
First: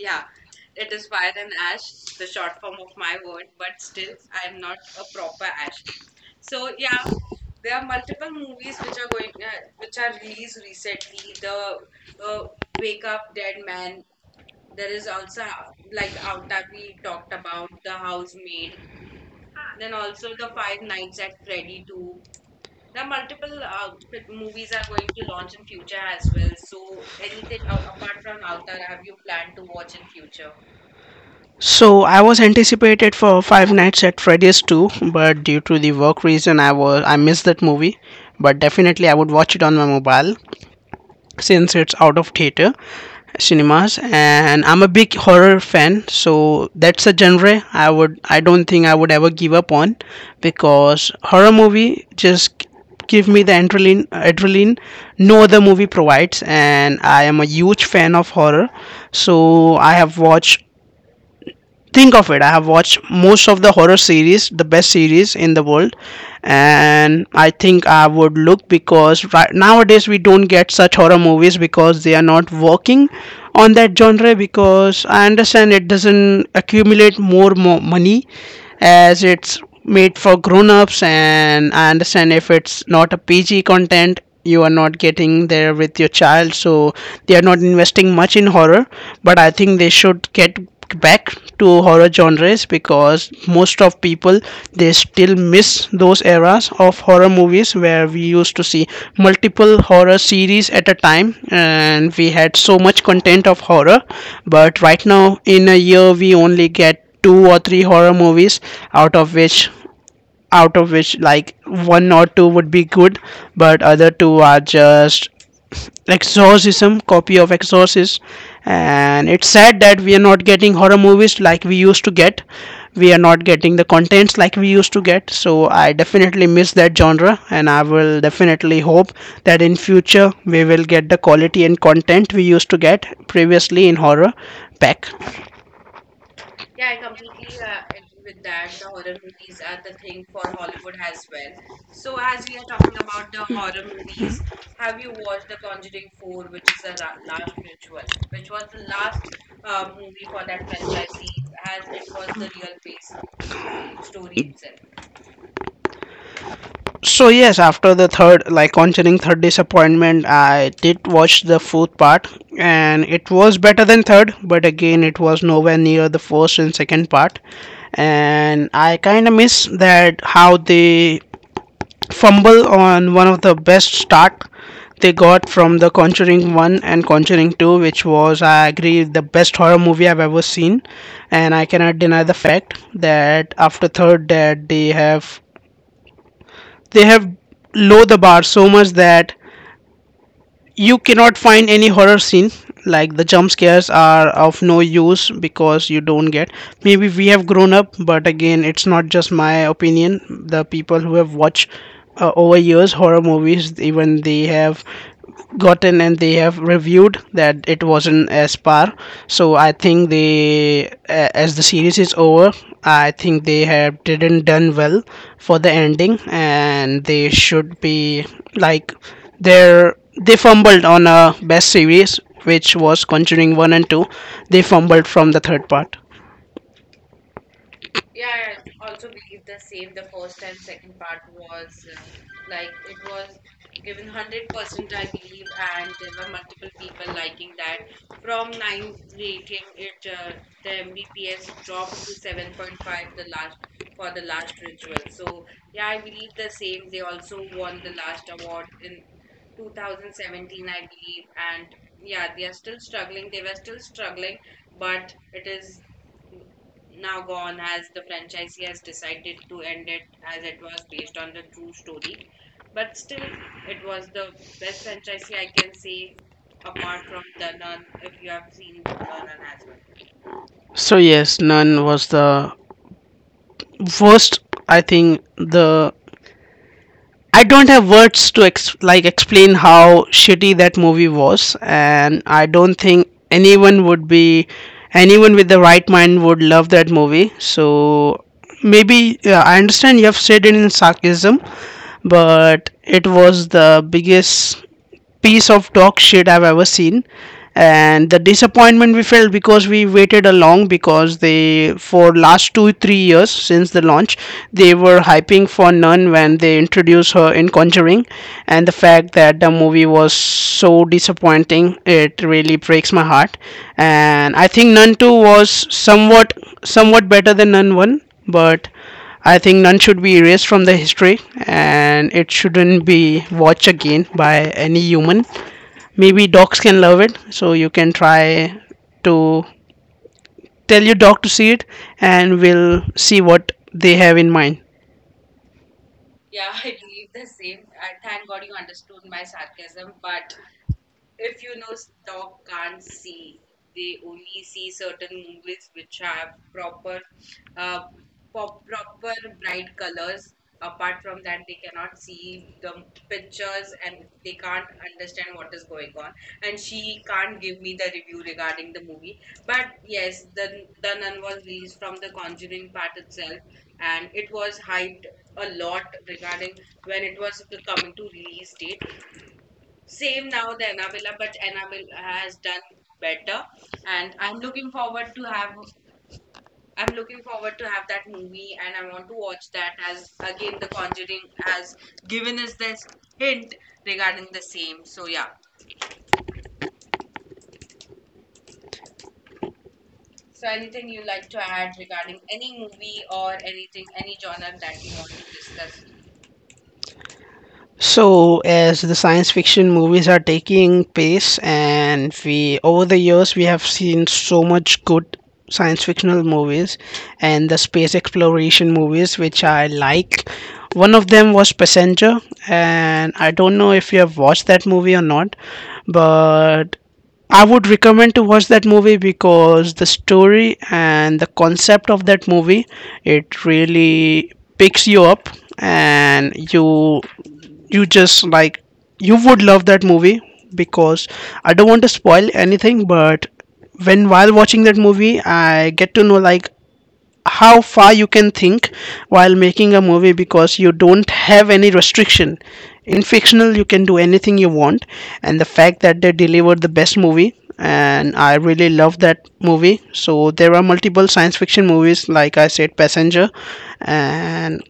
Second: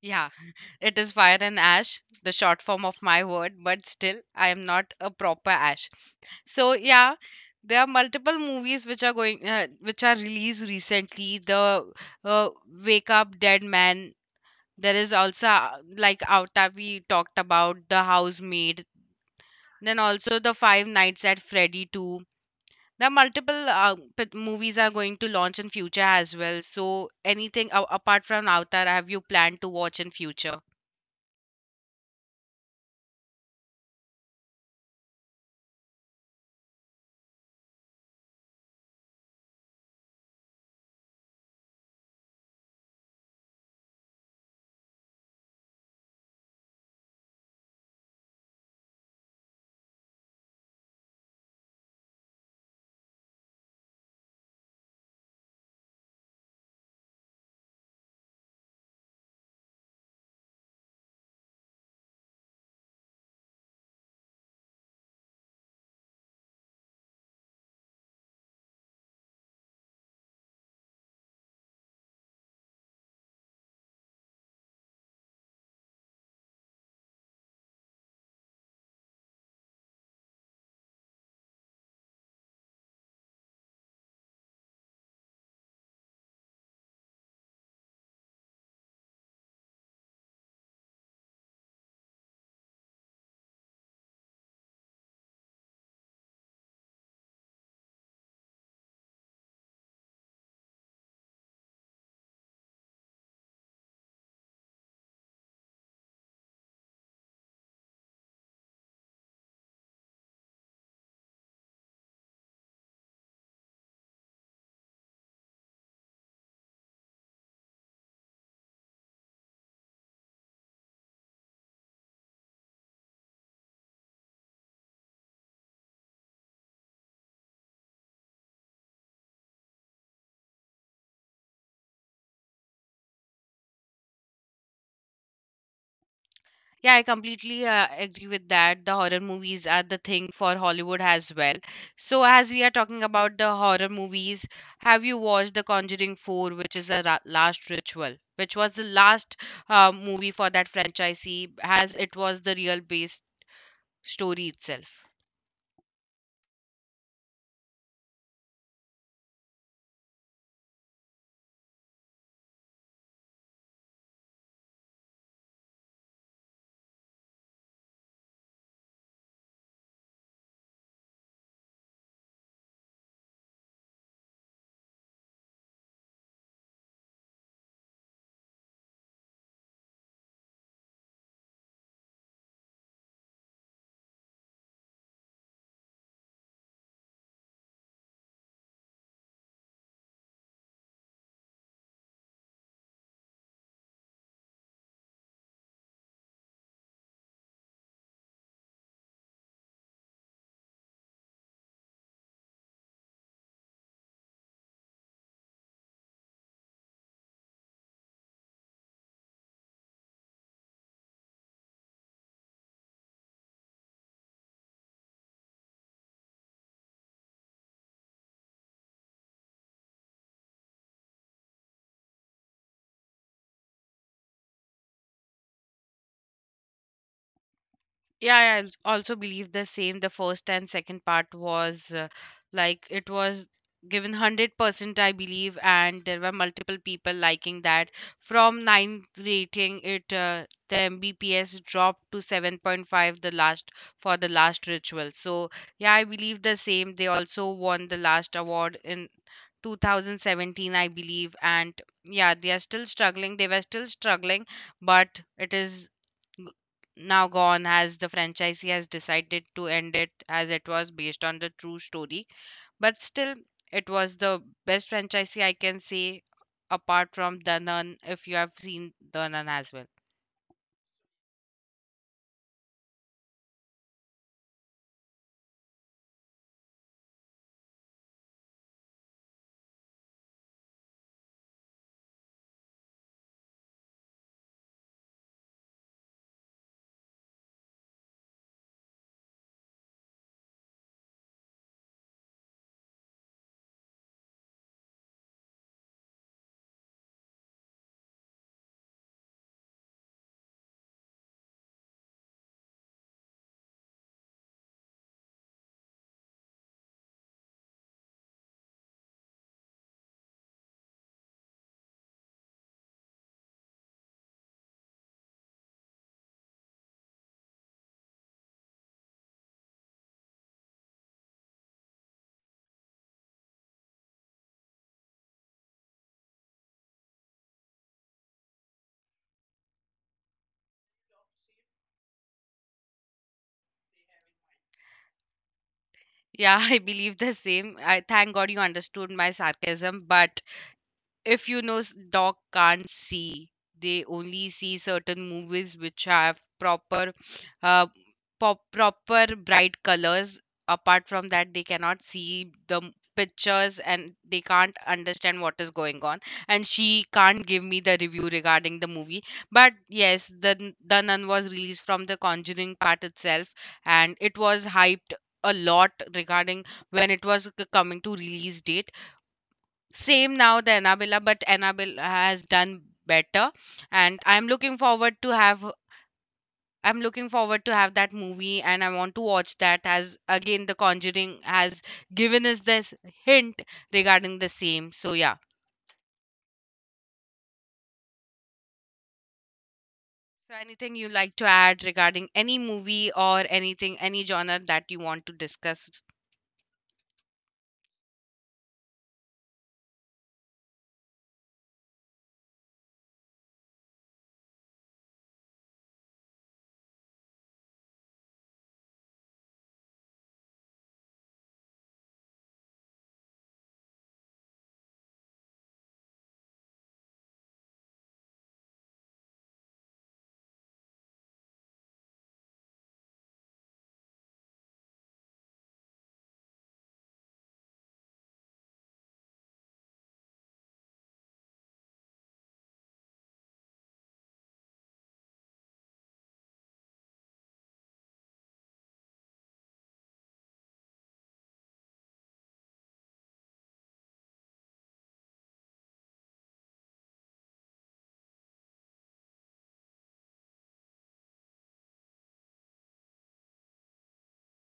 A: Yeah, it is fire and ash, the short form of my word, but still, I am not a proper ash. So yeah, there are multiple movies which are which are released recently. The Wake Up Dead Man. There is also like Avatar we talked about, The Housemaid. Then also the Five Nights at Freddy 2. There are multiple movies are going to launch in future as well. So anything apart from Avatar, have you planned to watch in future?
B: So I was anticipated for Five Nights at Freddy's 2, but due to the work reason, I missed that movie. But definitely, I would watch it on my mobile since it's out of theater cinemas, and I'm a big horror fan, so that's a genre I don't think I would ever give up on because horror movie just give me the adrenaline. No other movie provides, and I am a huge fan of horror. So I have watched, think of it, I have watched most of the horror series, the best series in the world. And I think I would look because right nowadays we don't get such horror movies because they are not working on that genre because I understand it doesn't accumulate more money as it's made for grown-ups, and I understand if it's not a pg content you are not getting there with your child. So they are not investing much in horror, but I think they should get back to horror genres because most of people, they still miss those eras of horror movies where we used to see multiple horror series at a time and we had so much content of horror. But right now in a year we only get two or three horror movies, out of which out of which like one or two would be good, but other two are just exorcism, copy of exorcist. And it's sad that we are not getting horror movies like we used to get. We are not getting the contents like we used to get. So I definitely miss that genre, and I will definitely hope that in future we will get the quality and content we used to get previously in horror back.
A: Yeah, I completely agree with that. The horror movies are the thing for Hollywood as well. So as we are talking about the horror movies, have you watched The Conjuring 4, which is the last ritual, which was the last movie for that franchisee, as it was the real base story itself.
B: So yes, after the third, like concerning third disappointment, I did watch the fourth part, and it was better than third, but again, it was nowhere near the first and second part, and I kind of miss that how they fumble on one of the best start they got from the Conjuring one and Conjuring two, which was I agree the best horror movie I've ever seen, and I cannot deny the fact that after third that they have low the bar so much that you cannot find any horror scene, like the jump scares are of no use because you don't get. Maybe we have grown up, but again it's not just my opinion. The people who have watched over years horror movies, even they have gotten and they have reviewed that it wasn't as par. So I think as the series is over, I think they have didn't done well for the ending, and they should be like they're they fumbled on a best series which was continuing 1 and 2. They fumbled from the third part.
A: Yeah, I also believe the same. The first and second part was like it was given 100%, I believe, and there were multiple people liking that. From ninth rating, it the MBPS dropped to 7.5 the last for the last ritual. So, yeah, I believe the same. They also won the last award in 2017, I believe, and yeah, they are still struggling. They were still struggling, but it is g- now gone as the franchisee has decided to end it as it was based on the true story, but still, it was the best franchisee I can say apart from the nun. If you have seen the nun as well.
B: So yes, none was the worst, I think. The I don't have words to like explain how shitty that movie was, and I don't think anyone would be anyone with the right mind would love that movie. So maybe yeah, I understand you have said it in sarcasm, but it was the biggest piece of dog shit I've ever seen. And the disappointment we felt because we waited a long because they for last two three years since the launch they were hyping for Nun when they introduced her in Conjuring, and the fact that the movie was so disappointing it really breaks my heart. And I think Nun two was somewhat better than Nun one, but I think none should be erased from the history, and it shouldn't be watched again by any human. Maybe dogs can love it, so you can try to tell your dog to see it, and we'll see what they have in mind.
A: Yeah, I believe the same. I thank God you understood my sarcasm, but if you know dog can't see, they only see certain movies which have proper uh, proper bright colors. Apart from that they cannot see the pictures and they can't understand what is going on, and she can't give me the review regarding the movie. But yes, the the nun was released from the conjuring part itself, and it was hyped a lot regarding when it was coming to release date. Same now the Annabella, but Annabella has done better, and I'm looking forward to have that movie, and I want to watch that as again The Conjuring has given us this hint regarding the same. So yeah. So anything you like to add regarding any movie or anything, any genre that you want to discuss.
B: So, as the science fiction movies are taking pace, and we over the years we have seen so much good science fictional movies and the space exploration movies, which I like. One of them was Passenger, and I don't know if you have watched that movie or not, but I would recommend to watch that movie because the story and the concept of that movie, it really picks you up and you just like you would love that movie because I don't want to spoil anything, but when while watching that movie, I get to know like how far you can think while making a movie because you don't have any restriction. In fictional, you can do anything you want, and the fact that they delivered the best movie and I really love that movie. So there are multiple science fiction movies, like I said, Passenger, and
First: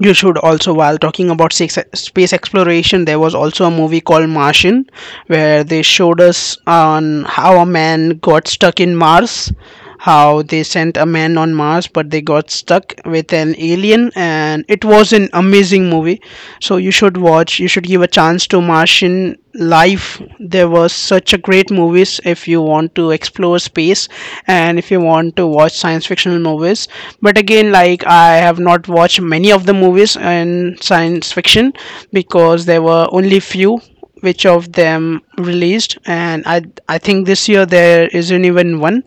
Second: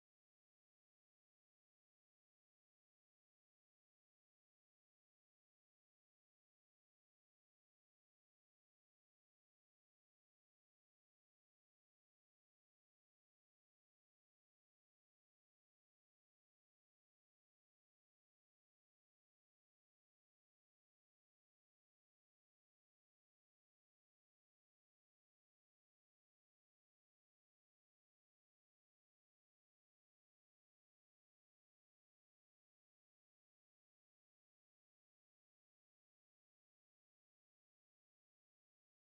B: you should also while talking about space exploration, there was also a movie called martian where they showed us on how a man got stuck in mars, how they sent a man on mars but they got stuck with an alien, and it was an amazing movie. So you should give a chance to martian life. There was such a great movies if you want to explore space and if you want to watch science fictional movies. But again, like I have not watched many of the movies in science fiction because there were only few which of them released, and I think this year there isn't even one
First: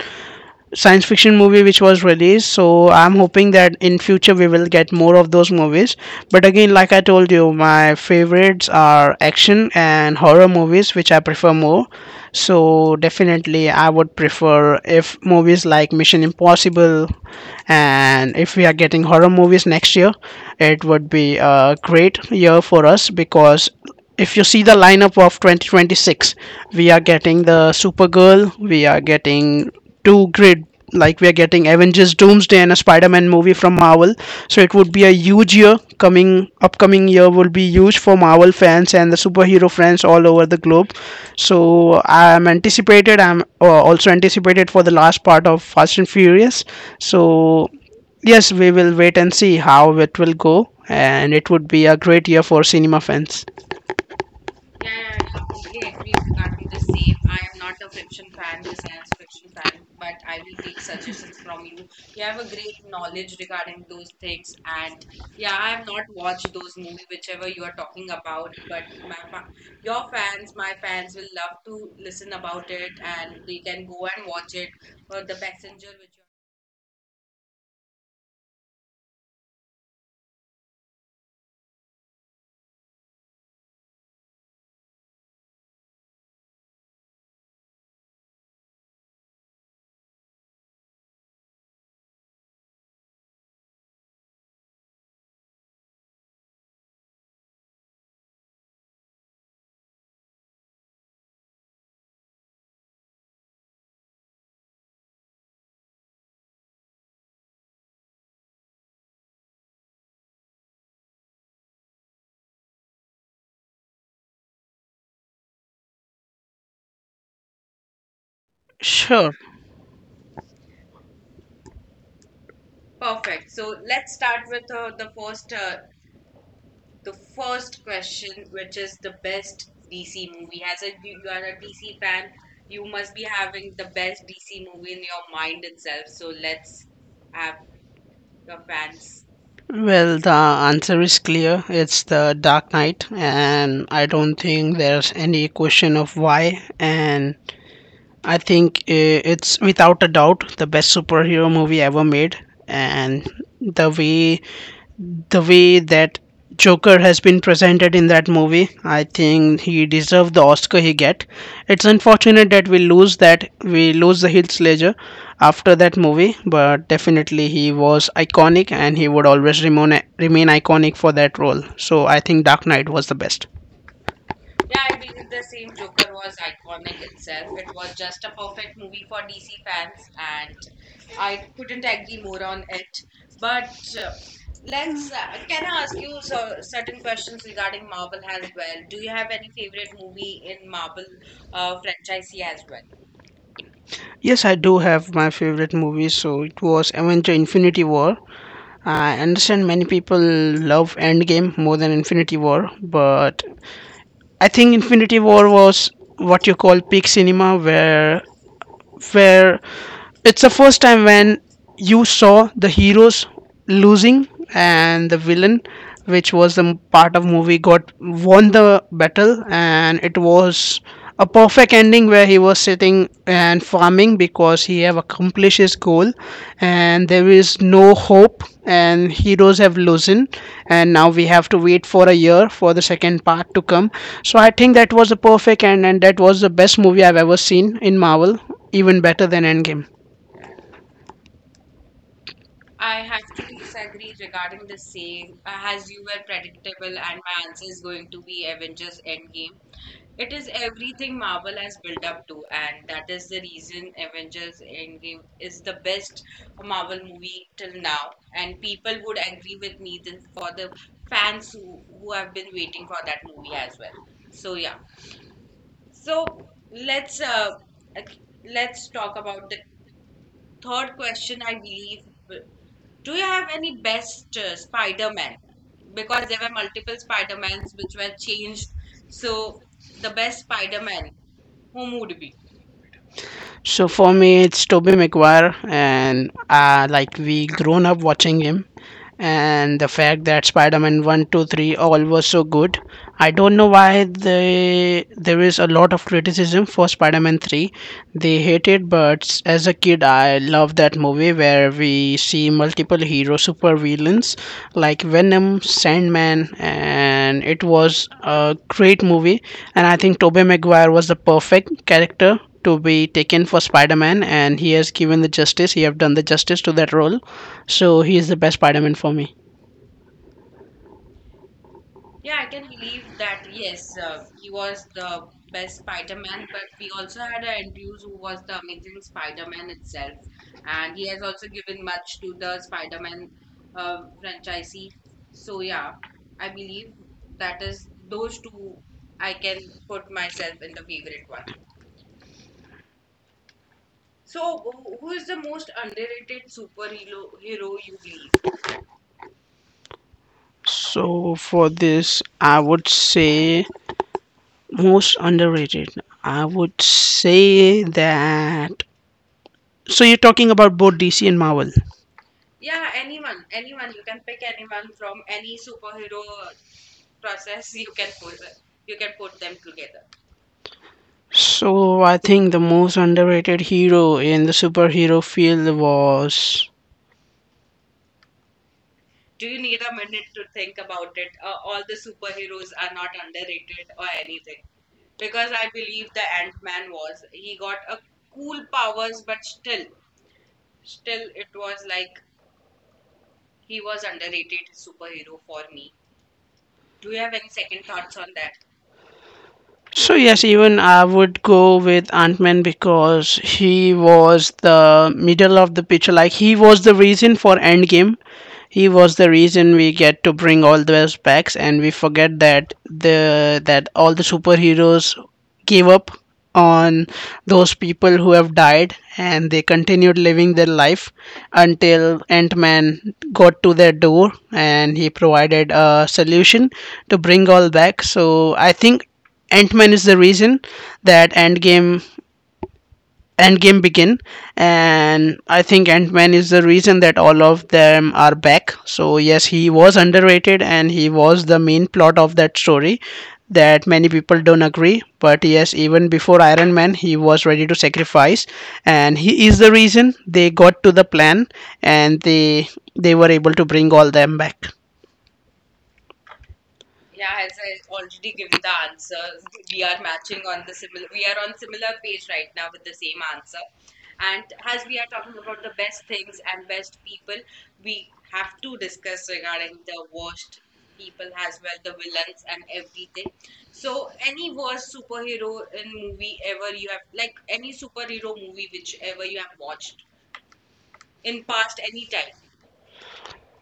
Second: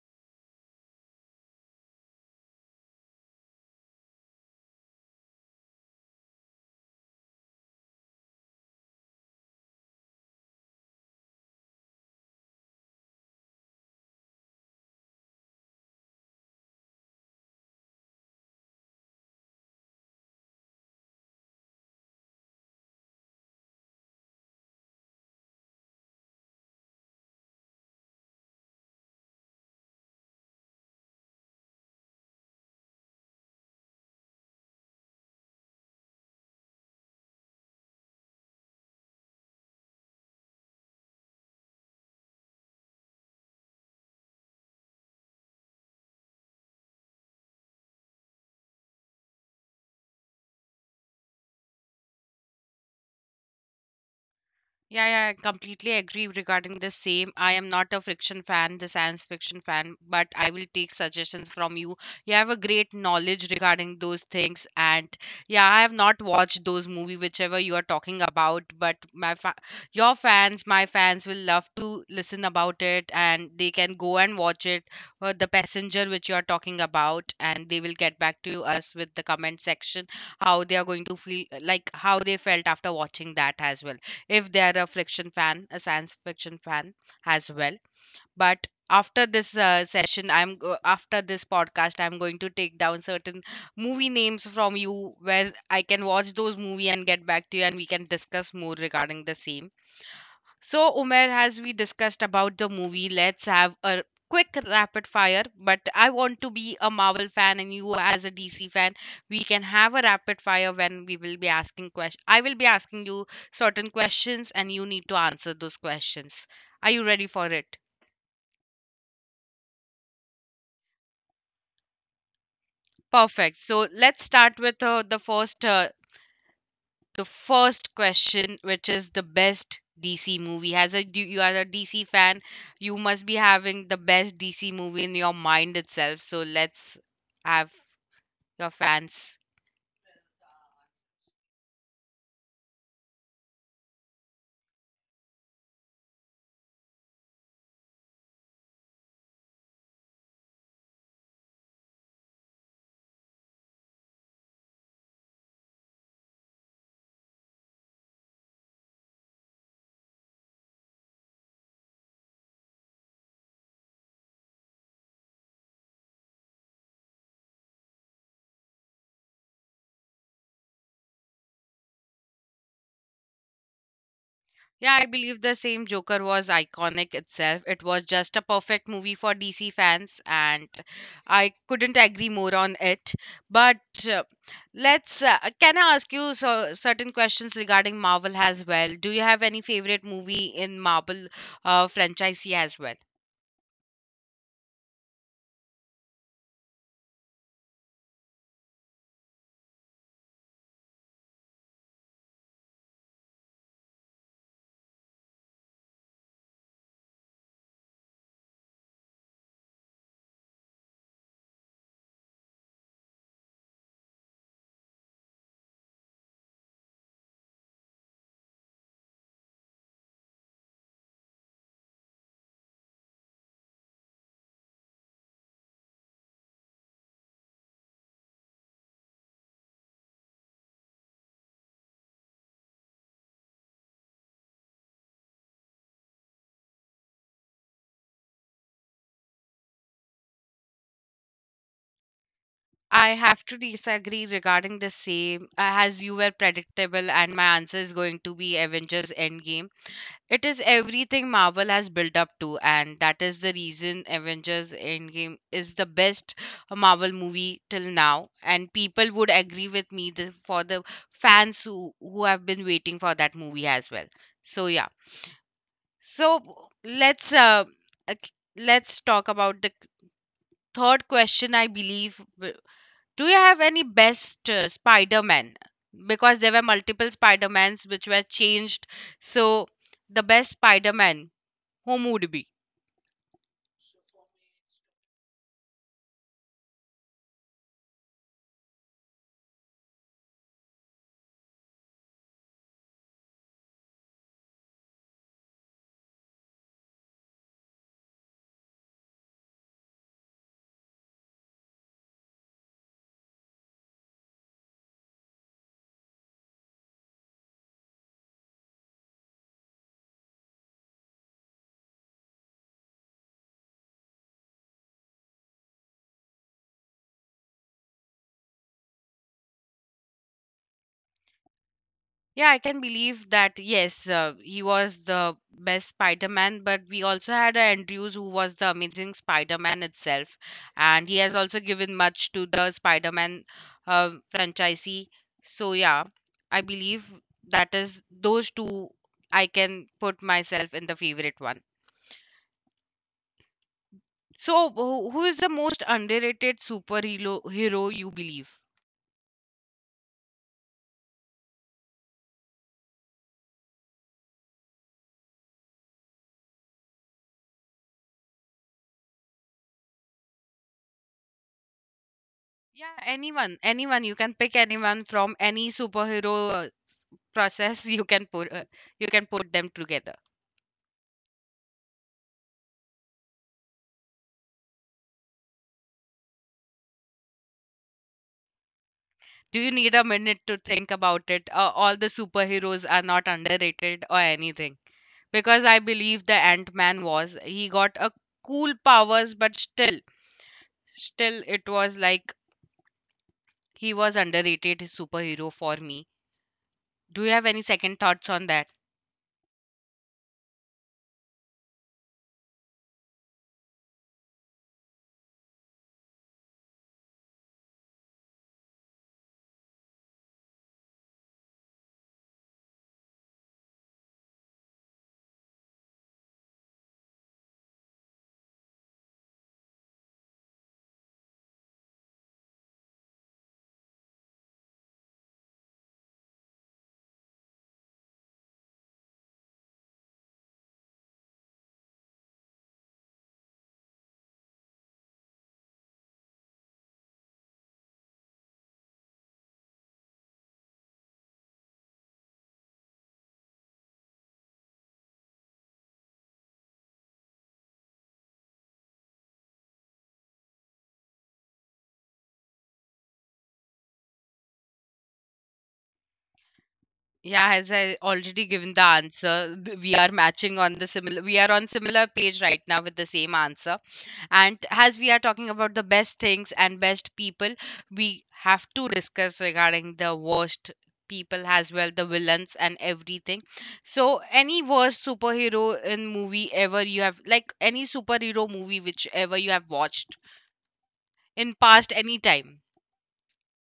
B: science fiction movie which was released. So I'm hoping that in future we will get more of those movies. But again, like I told you, my favorites are action and horror movies which I prefer more. So definitely I would prefer if movies like mission impossible, and if we are getting horror movies next year, it would be a great year for us because if you see the lineup of 2026, we are getting the supergirl, we are getting two great like we are getting avengers doomsday and a spider-man movie from marvel. So it would be a huge year, coming upcoming year will be huge for marvel fans and the superhero fans all over the globe. So I'm anticipated. I'm also anticipated for the last part of Fast and Furious. So yes, we will wait and see how it will go, and it would be a great year for cinema fans.
A: Yeah, yeah, I completely agree regarding the same. I am not a friction fan, the science fiction fan, but I will take suggestions from you. You have a great knowledge regarding those things, and yeah, I have not watched those movie whichever you are talking about, but your fans, my fans will love to listen about it, and they can go and watch it. The passenger which you are talking about, and they will get back to us with the comment section how they are going to feel, like how they felt after watching that as well if they are a fiction fan, a science fiction fan as well. But after this session, after this podcast, I'm going to take down certain movie names from you where I can watch those movie and get back to you, and we can discuss more regarding the same. So, Umer, as we discussed about the movie, let's have a quick rapid fire. But I want to be a Marvel fan, and you as a DC fan, we can have a rapid fire when we will be asking questions. I will be asking you certain questions, and you need to answer those questions. Are you ready for it?
B: Sure.
A: Perfect. So let's start with the first question, which is the best DC movie. As a you, you are a DC fan, you must be having the best DC movie in your mind itself. So let's have your fans.
B: Well, the answer is clear. It's the Dark Knight, and I don't think there's any question of why. And I think it's without a doubt the best superhero movie ever made. And the way the way that Joker has been presented in that movie, I think he deserved the Oscar he get. It's unfortunate that we lose the Heath Ledger after that movie, but definitely he was iconic and he would always remain iconic for that role. So I think Dark Knight was the best.
A: Yeah, I believe the same. Joker was iconic itself. It was just a perfect movie for DC fans, and I couldn't agree more on it. But uh, let's. Can I ask you so, certain questions regarding Marvel as well? Do you have any favorite movie in Marvel franchise as well?
B: Yes, I do have my favorite movie. So it was Avenger Infinity War. I understand many people love Endgame more than Infinity War, but I think Infinity War was what you call peak cinema where it's the first time when you saw the heroes losing and the villain, which was the part of movie, got won the battle, and it was a perfect ending where he was sitting and farming because he have accomplished his goal, and there is no hope, and heroes have losing, and now we have to wait for a year for the second part to come. So I think that was the perfect end, and that was the best movie I've ever seen in Marvel, even better than Endgame.
A: I have to disagree regarding the same, as you were predictable, and my answer is going to be Avengers Endgame. It is everything Marvel has built up to, and that is the reason Avengers Endgame is the best Marvel movie till now. And people would agree with me for the fans who have been waiting for that movie as well. So, yeah. So, let's let's talk about the third question, I believe. Do you have any best Spider-Man? Because there were multiple Spider-Mans which were changed. So, the best Spider-Man Homo would be.
B: So for me, it's Toby Maguire, and like we grown up watching him, and the fact that Spider-Man one, two, three all was so good. I don't know why they there is a lot of criticism for Spider-Man three. They hate it, but as a kid, I love that movie where we see multiple hero super villains like Venom, Sandman, and it was a great movie. And I think Tobey Maguire was the perfect character to be taken for Spider-Man, and he has given the justice. He have done the justice to that role, so he is the best Spider-Man for me.
A: Yeah, I can believe that. Yes, he was the best Spider-Man, but we also had a Andrews who was the amazing Spider-Man itself, and he has also given much to the Spider-Man franchisee. So yeah, I believe that is those two. I can put myself in the favorite one. So, who is the most underrated superhero hero you believe?
B: So for this, I would say most underrated. I would say that. So you're talking about both DC and Marvel.
A: Yeah, anyone, anyone. You can pick anyone from any superhero process. You can put them together.
B: So I think the most underrated hero in the superhero field was.
A: Do you need a minute to think about it? All the superheroes are not underrated or anything because I believe the Ant Man was. He got a cool powers, but still, it was like he was underrated superhero for me. Do you have any second thoughts on that?
B: So yes, even I would go with Ant-Man because he was the middle of the picture. Like he was the reason for Endgame. He was the reason we get to bring all those packs, and we forget that the that all the superheroes gave up on those people who have died and they continued living their life until ant-man got to their door, and he provided a solution to bring all back. So I think ant-man is the reason that Endgame begin, and I think Ant Man is the reason that all of them are back. So yes, he was underrated, and he was the main plot of that story that many people don't agree. But yes, even before Iron Man, he was ready to sacrifice, and he is the reason they got to the plan, and they were able to bring all them back.
A: Yeah, as I already given the answer, we are matching on the similar. We are on similar page right now with the same answer. And as we are talking about the best things and best people, we have to discuss regarding the worst people as well, the villains and everything. So, any worst superhero in movie ever you have, like any superhero movie which ever you have watched? In past any time.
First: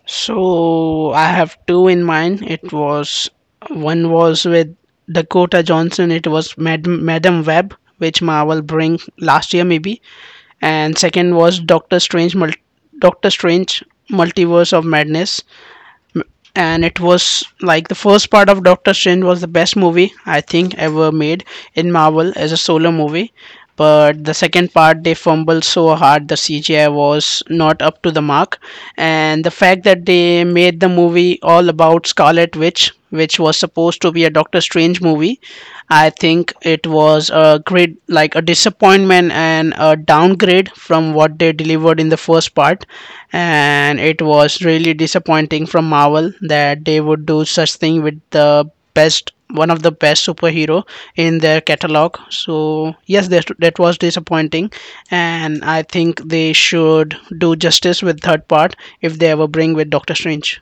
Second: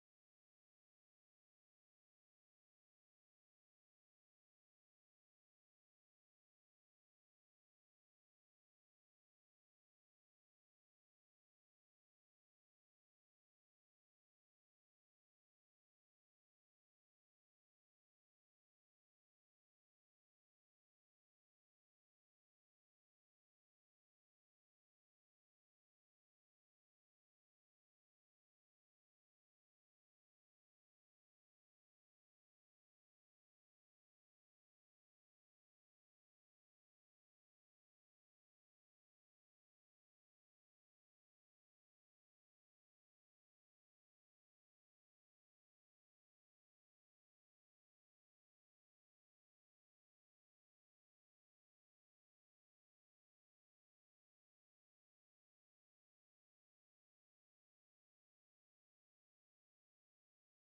B: So I have two in mind. It was one was with Dakota Johnson. It was Madam Web, which Marvel bring last year maybe, and second was Doctor Strange, Doctor Strange Multiverse of Madness, and it was like the first part of Doctor Strange was the best movie I think ever made in Marvel as a solo movie. But the second part, they fumbled so hard, the CGI was not up to the mark. And the fact that they made the movie all about Scarlet Witch, which was supposed to be a Doctor Strange movie, I think it was a great, like a disappointment and a downgrade from what they delivered in the first part, and it was really disappointing from Marvel that they would do such thing with the best, one of the best superhero in their catalog. So yes, that was disappointing, and I think they should do justice with third part if they ever bring with Doctor Strange.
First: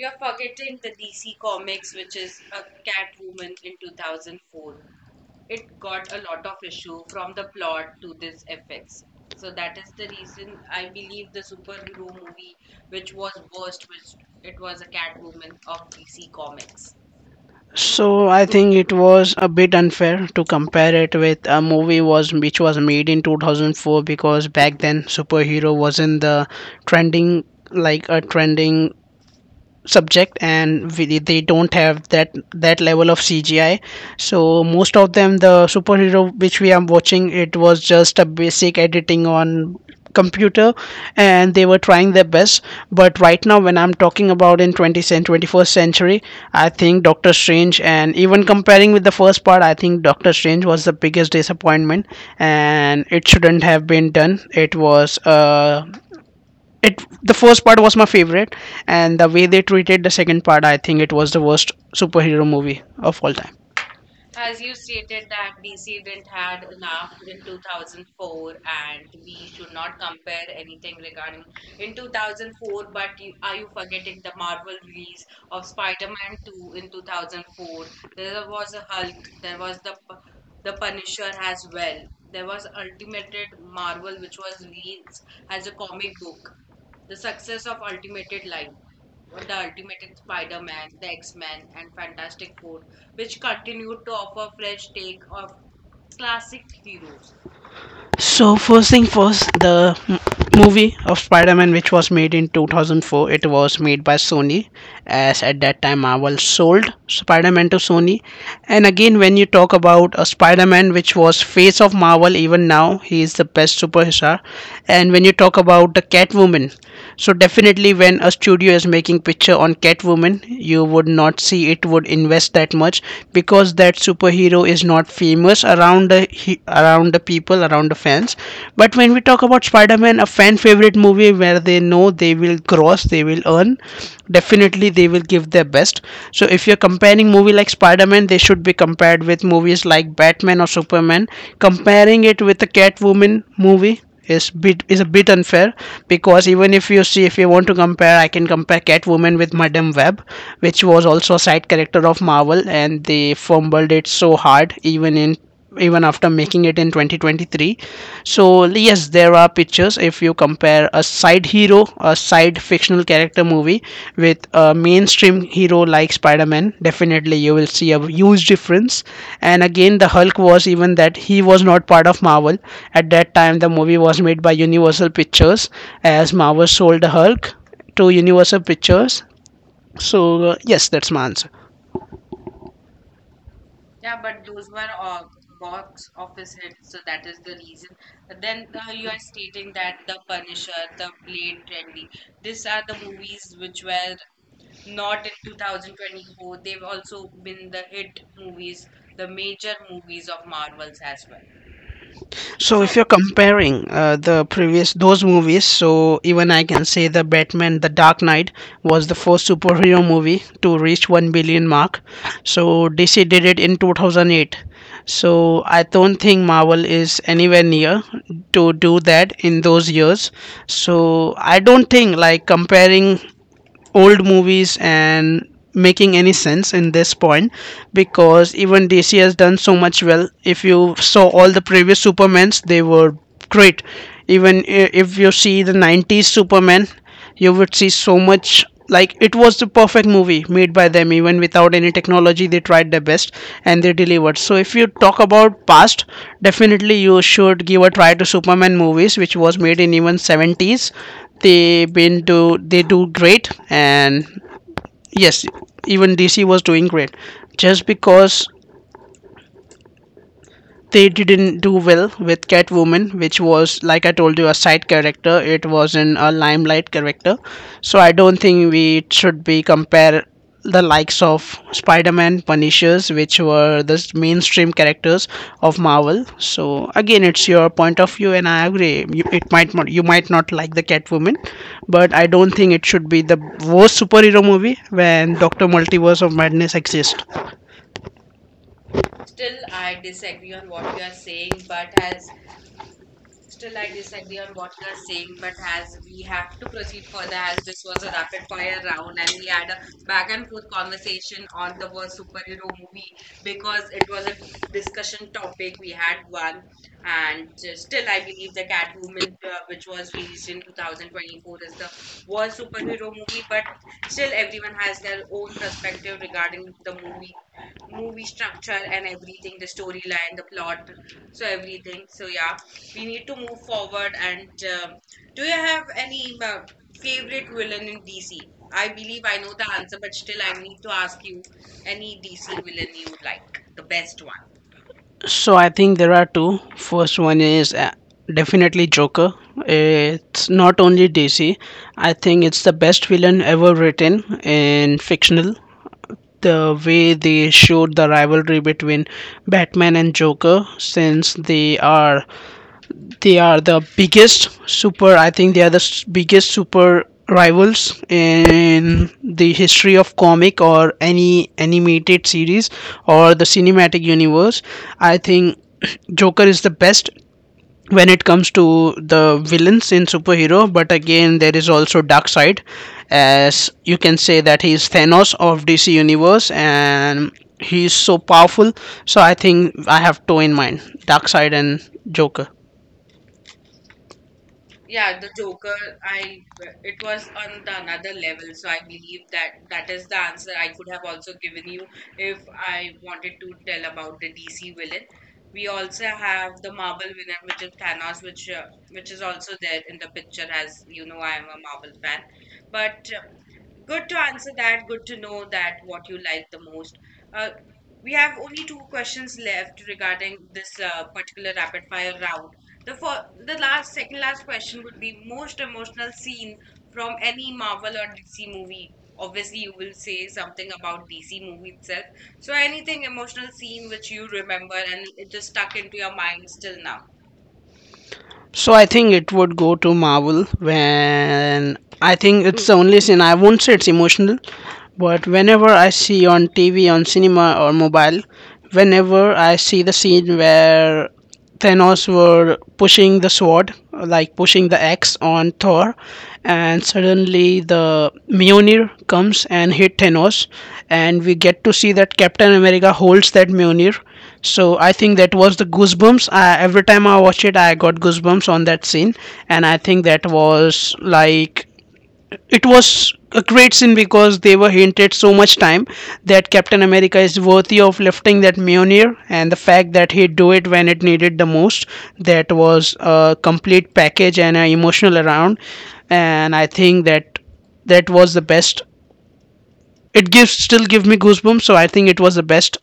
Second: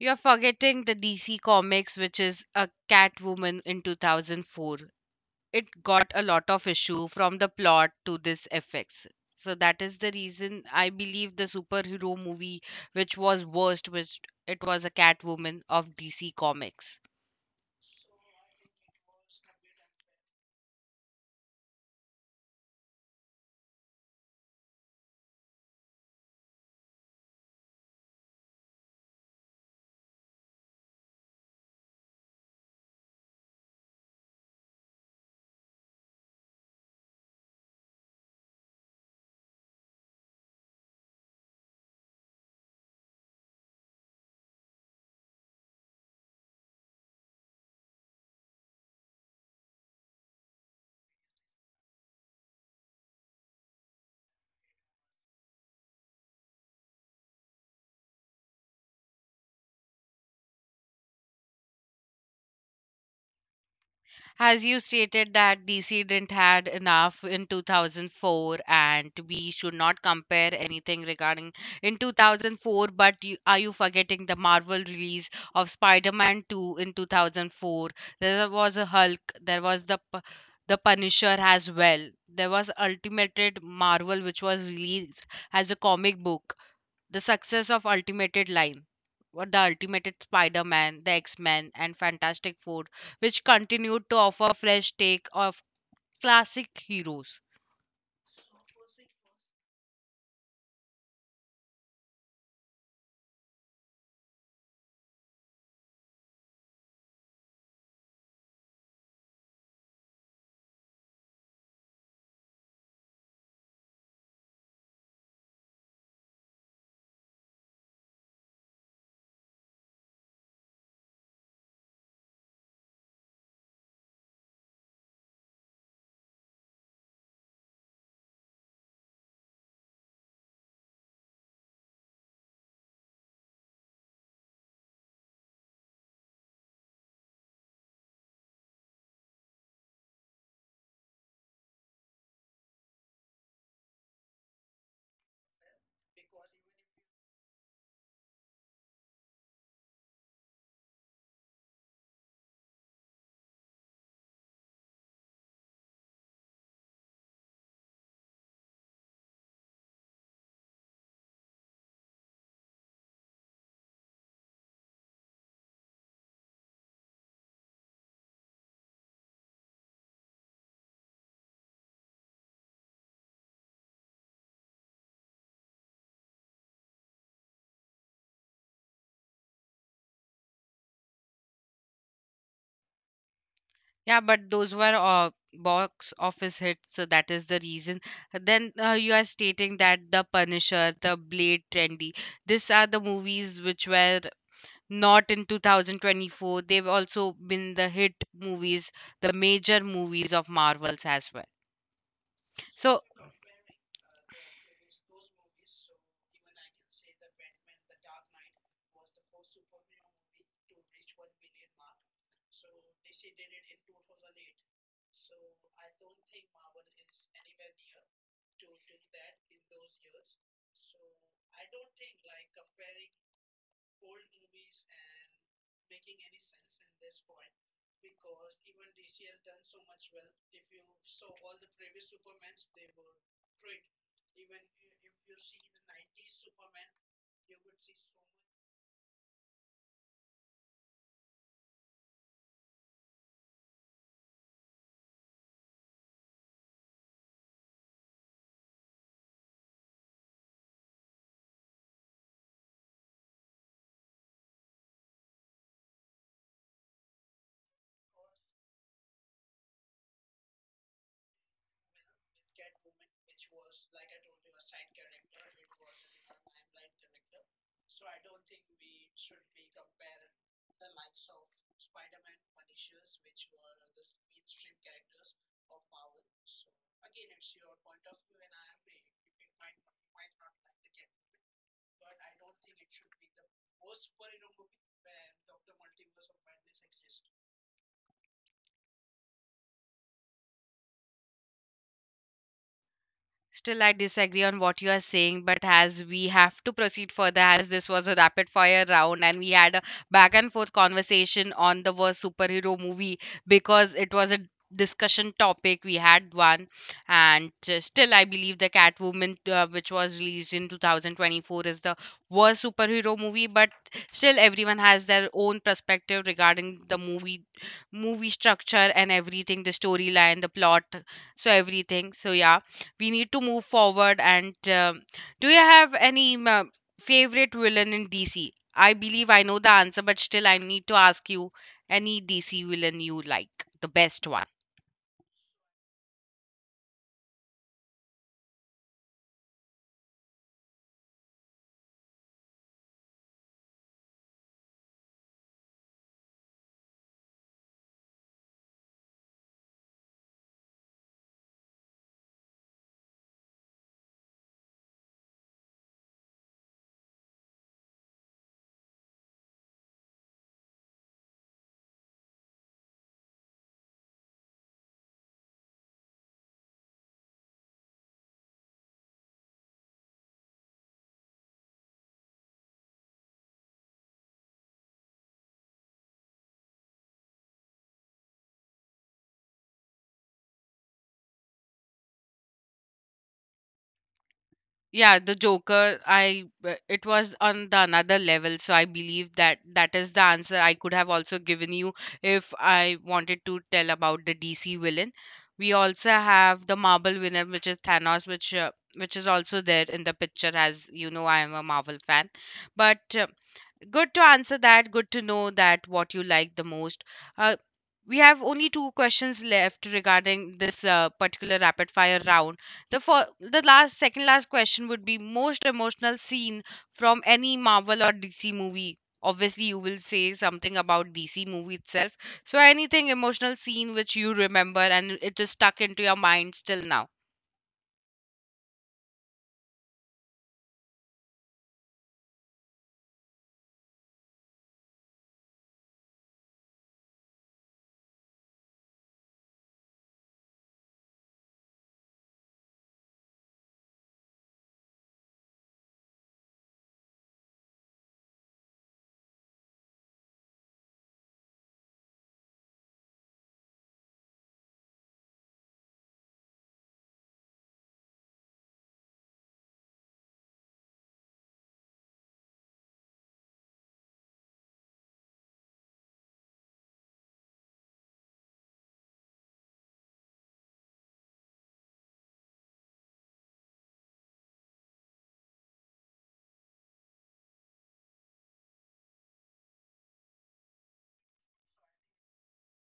A: You're forgetting the DC Comics, which is a Catwoman in 2004. It got a lot of issue from the plot to this effects. So that is the reason I believe the superhero movie which was worst, which it was a Catwoman of DC Comics.
B: So I think it was a bit unfair to compare it with a movie was which was made in 2004 because back then superhero wasn't the trending, like a trending subject, and we, they don't have that level of CGI. So most of them, the superhero which we are watching, it was just a basic editing on computer, and they were trying their best. But right now, when I'm talking about in 20th and 21st century, I think Doctor Strange, and even comparing with the first part, I think Doctor Strange was the biggest disappointment and it shouldn't have been done. It was it, the first part was my favorite, and the way they treated the second part, I think it was the worst superhero movie of all time.
A: As you stated that DC didn't had enough in 2004 and we should not compare anything regarding in 2004 but you, are you forgetting the Marvel release of Spider-Man 2 in 2004? There was a Hulk, there was the the Punisher as well, there was Ultimate Marvel which was released as a comic book, the success of Ultimated Line, what the Ultimated Spider-Man, the X-Men, and Fantastic Four, which continued to offer fresh take of classic heroes.
B: So first thing first, the m- movie of Spider-Man which was made in 2004, it was made by Sony, as at that time Marvel sold Spider-Man to Sony. And again, when you talk about a Spider-Man which was face of Marvel, even now he is the best superhero. And when you talk about the Catwoman. So definitely when a studio is making picture on Catwoman, you would not see it would invest that much because that superhero is not famous around around the people, around the fans. But when we talk about Spider-Man, a fan favorite movie where they know they will cross, they will earn, definitely they will give their best. So if you're comparing movie like Spider-Man, they should be compared with movies like Batman or Superman. Comparing it with a Catwoman movie is a bit unfair, because even if you see, if you want to compare, I can compare Catwoman with Madame Web, which was also a side character of Marvel and they fumbled it so hard, even in even after making it in 2023. So yes, there are pictures. If you compare a side hero Joe, a side fictional character movie with a mainstream hero like Spider Man, definitely you will see a huge difference. And again, the Hulk was even that he was not part of Marvel. At that time, the movie was made by Universal Pictures as Marvel sold the Hulk to Universal Pictures. So, yes, that's my answer.
A: Yeah, but those were box office hits, so that is the reason. Then you are stating that The Punisher, The Blade Trendy, these are the movies which were not in 2024. They've also been the hit movies, the major movies of Marvels as well.
B: So if
A: So,
B: you're comparing the previous those movies, so even I can say the Batman, the Dark Knight was the first superhero movie to reach 1 billion mark. So DC did it in 2008. So I don't think Marvel is anywhere near to do that in those years. So I don't think like comparing old movies and making any sense in this point, because even DC has done so much well. If you saw all the previous Supermans, they were great. Even if you see the 90s Superman, you would see so much. Like it was the perfect movie made by them even without any technology. They tried their best and they delivered. So if you talk about past, definitely you should give a try to Superman movies which was made in even 70s. They been do, they do great. And yes, even DC was doing great just because they didn't do well with Catwoman, which was, like I told you, a side character. It wasn't a limelight character. So I don't think we should be compare the likes of Spider-Man, Punishers, which were the mainstream characters of Marvel. So again, it's your point of view, and I agree. You, it might not, you might not like the Catwoman, but I don't think it should be the worst superhero movie when Doctor Multiverse of Madness exists.
A: Still, I disagree on what you are saying, but as we have to proceed further, as this was a rapid fire round and we had a back and forth conversation on the worst superhero movie because it was a discussion topic. We had one, and still, I believe the Catwoman, which was released in 2024, is the worst superhero movie, but still, everyone has their own perspective regarding the movie, movie structure, and everything, the storyline, the plot, so everything. So, yeah, we need to move forward, and do you have any favorite villain in DC? I believe I know the answer, but still I need to ask you, any DC villain you like, the best one?
B: So I think there are two. First one is definitely Joker. It's not only DC. I think it's the best villain ever written in fictional. The way they showed the rivalry between Batman and Joker, since they are the biggest super. I think they are the biggest super rivals in the history of comic or any animated series or the cinematic universe. I think Joker is the best when it comes to the villains in superhero. But again, there is also dark side, as you can say that he is Thanos of DC universe, and he is so powerful. So I think I have two in mind, dark side and Joker.
A: Yeah, the Joker, I it was on the another level, so I believe that that is the answer I could have also given you if I wanted to tell about the DC villain. We also have the Marvel villain, which is Thanos, which is also there in the picture. As you know, I am a Marvel fan, but good to answer that. Good to know that what you like the most. Uh, we have only two questions left regarding this particular rapid fire round. The for the last, second last question would be most emotional scene from any Marvel or DC movie. Obviously, you will say something about DC movie itself. So anything emotional scene which you remember and it is stuck into your mind still now.
B: So I think it would go to Marvel when I think it's the only scene. I won't say it's emotional, but whenever I see on TV, on cinema or mobile, whenever I see the scene where Thanos were pushing the sword, like pushing the axe on Thor, and suddenly the Mjolnir comes and hit Thanos, and we get to see that Captain America holds that Mjolnir. So I think that was the goosebumps. I, every time I watch it, I got goosebumps on that scene, and I think that was like it was a great scene because they were hinted so much time that Captain America is worthy of lifting that Mjolnir, and the fact that he do it when it needed the most, that was a complete package and an emotional around. And I think that that was the best. It gives still give me goosebumps, so I think it was the best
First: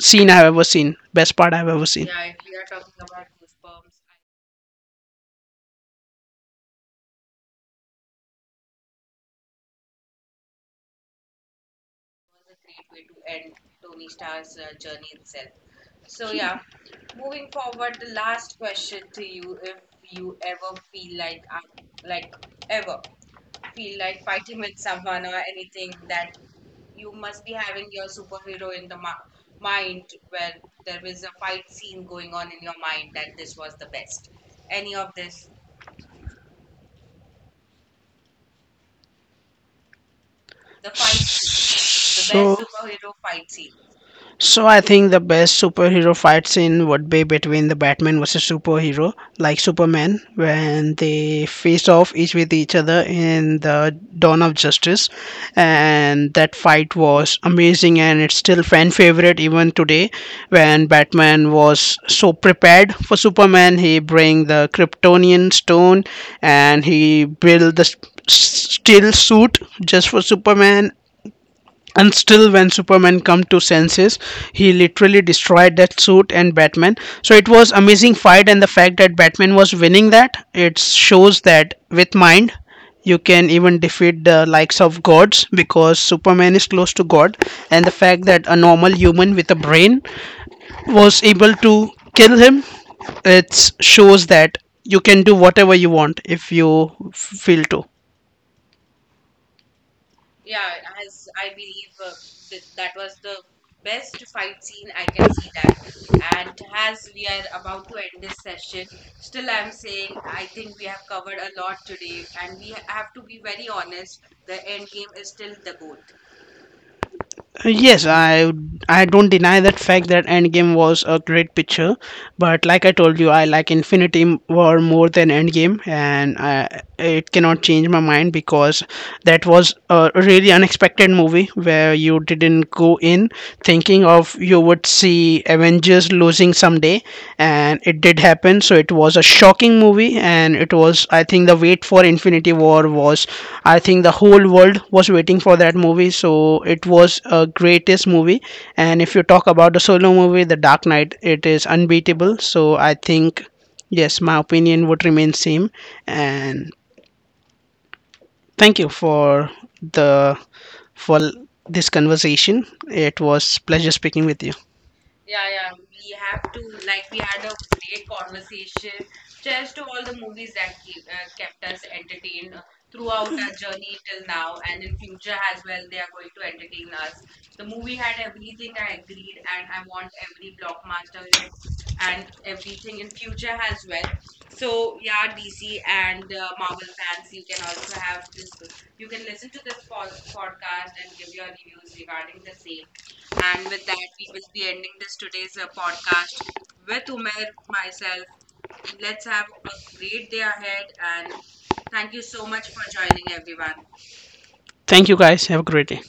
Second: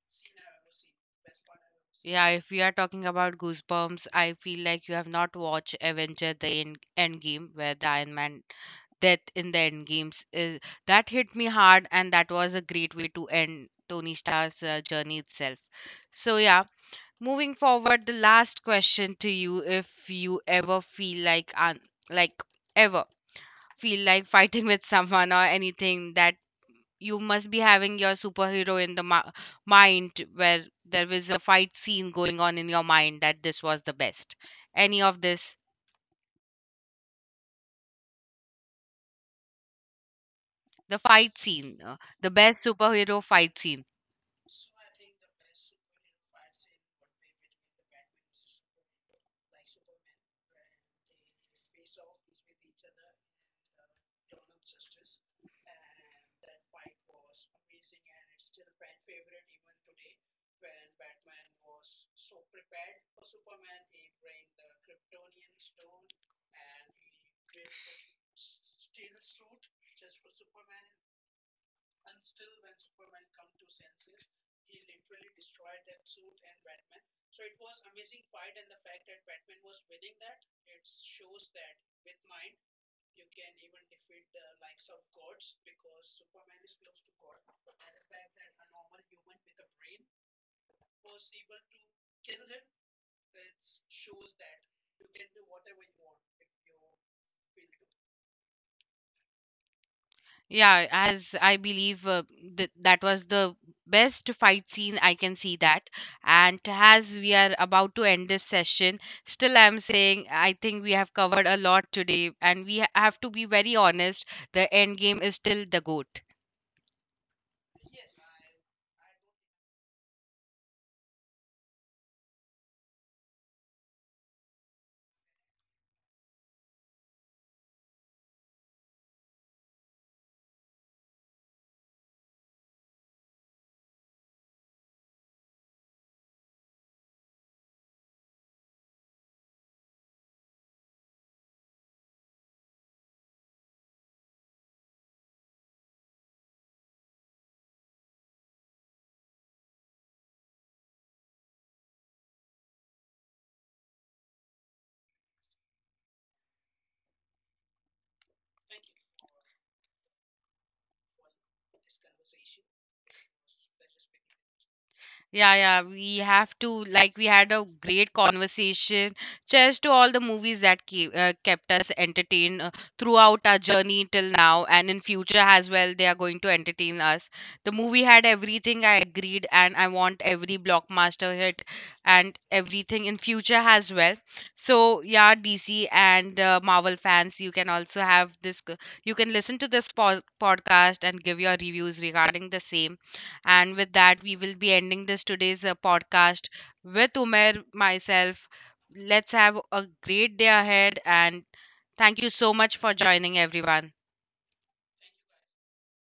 B: scene I've ever seen, best part I've ever seen
A: Yeah, if we are talking about Goosebumps, I feel like you have not watched Avenger the Endgame where the Iron Man death in the end games is, that hit me hard, and that was a great way to end Tony Stark's journey itself. So yeah, moving forward the last question to you, if you ever feel like like ever feel like fighting with someone or anything, that you must be having your superhero in the mind where there was a fight scene going on in your mind that this was the best, any of this, the fight scene, the
B: scene.
A: best
B: So.
A: superhero fight scene?
B: So I think the best superhero fight scene would be between the Batman versus superhero like Superman, when they face off each with each other in the Dawn of Justice, and that fight was amazing and it's still fan favorite even today. When Batman was so prepared for Superman, he bring the Kryptonian stone and he build the steel suit just for Superman, and still when Superman come to senses, he literally destroyed that suit and Batman. So it was amazing fight, and the fact that Batman was winning that, it shows that with mind you can even defeat the likes of gods, because Superman is close to god, and the fact that a normal human with a brain was able to kill him, it shows that you can do whatever you want if you feel to.
A: Yeah, as I believe, that was the best fight scene I can see that. And as we are about to end this session, still I'm saying I think we have covered a lot today, and we have to be very honest, the end game is still the GOAT.
B: Yes, I don't deny that fact that Endgame was a great picture, but like I told you, I like Infinity War more than Endgame, and I, it cannot change my mind, because that was a really unexpected movie where you didn't go in thinking of you would see Avengers losing someday, and it did happen. So it was a shocking movie, and it was, I think the wait for Infinity War was, I think the whole world was waiting for that movie. So it was a greatest movie. And if you talk about the solo movie, The Dark Knight, it is unbeatable. So I think yes, my opinion would remain same, and thank you for the for this conversation. It was pleasure speaking with you.
A: Yeah, yeah, we have to, like, we had a great conversation, just to all the movies that keep, kept us entertained throughout our journey till now, and in future as well they are going to entertain us. The movie had everything, I agreed, and I want every blockbuster hit and everything in future as well. So, yeah, DC and Marvel fans, you can also have you can listen to this podcast and give your reviews regarding the same. And with that, we will be ending this today's podcast with Umer, myself. Let's have a great day ahead. And thank you so much for joining, everyone.
B: Thank you guys. Have a great day.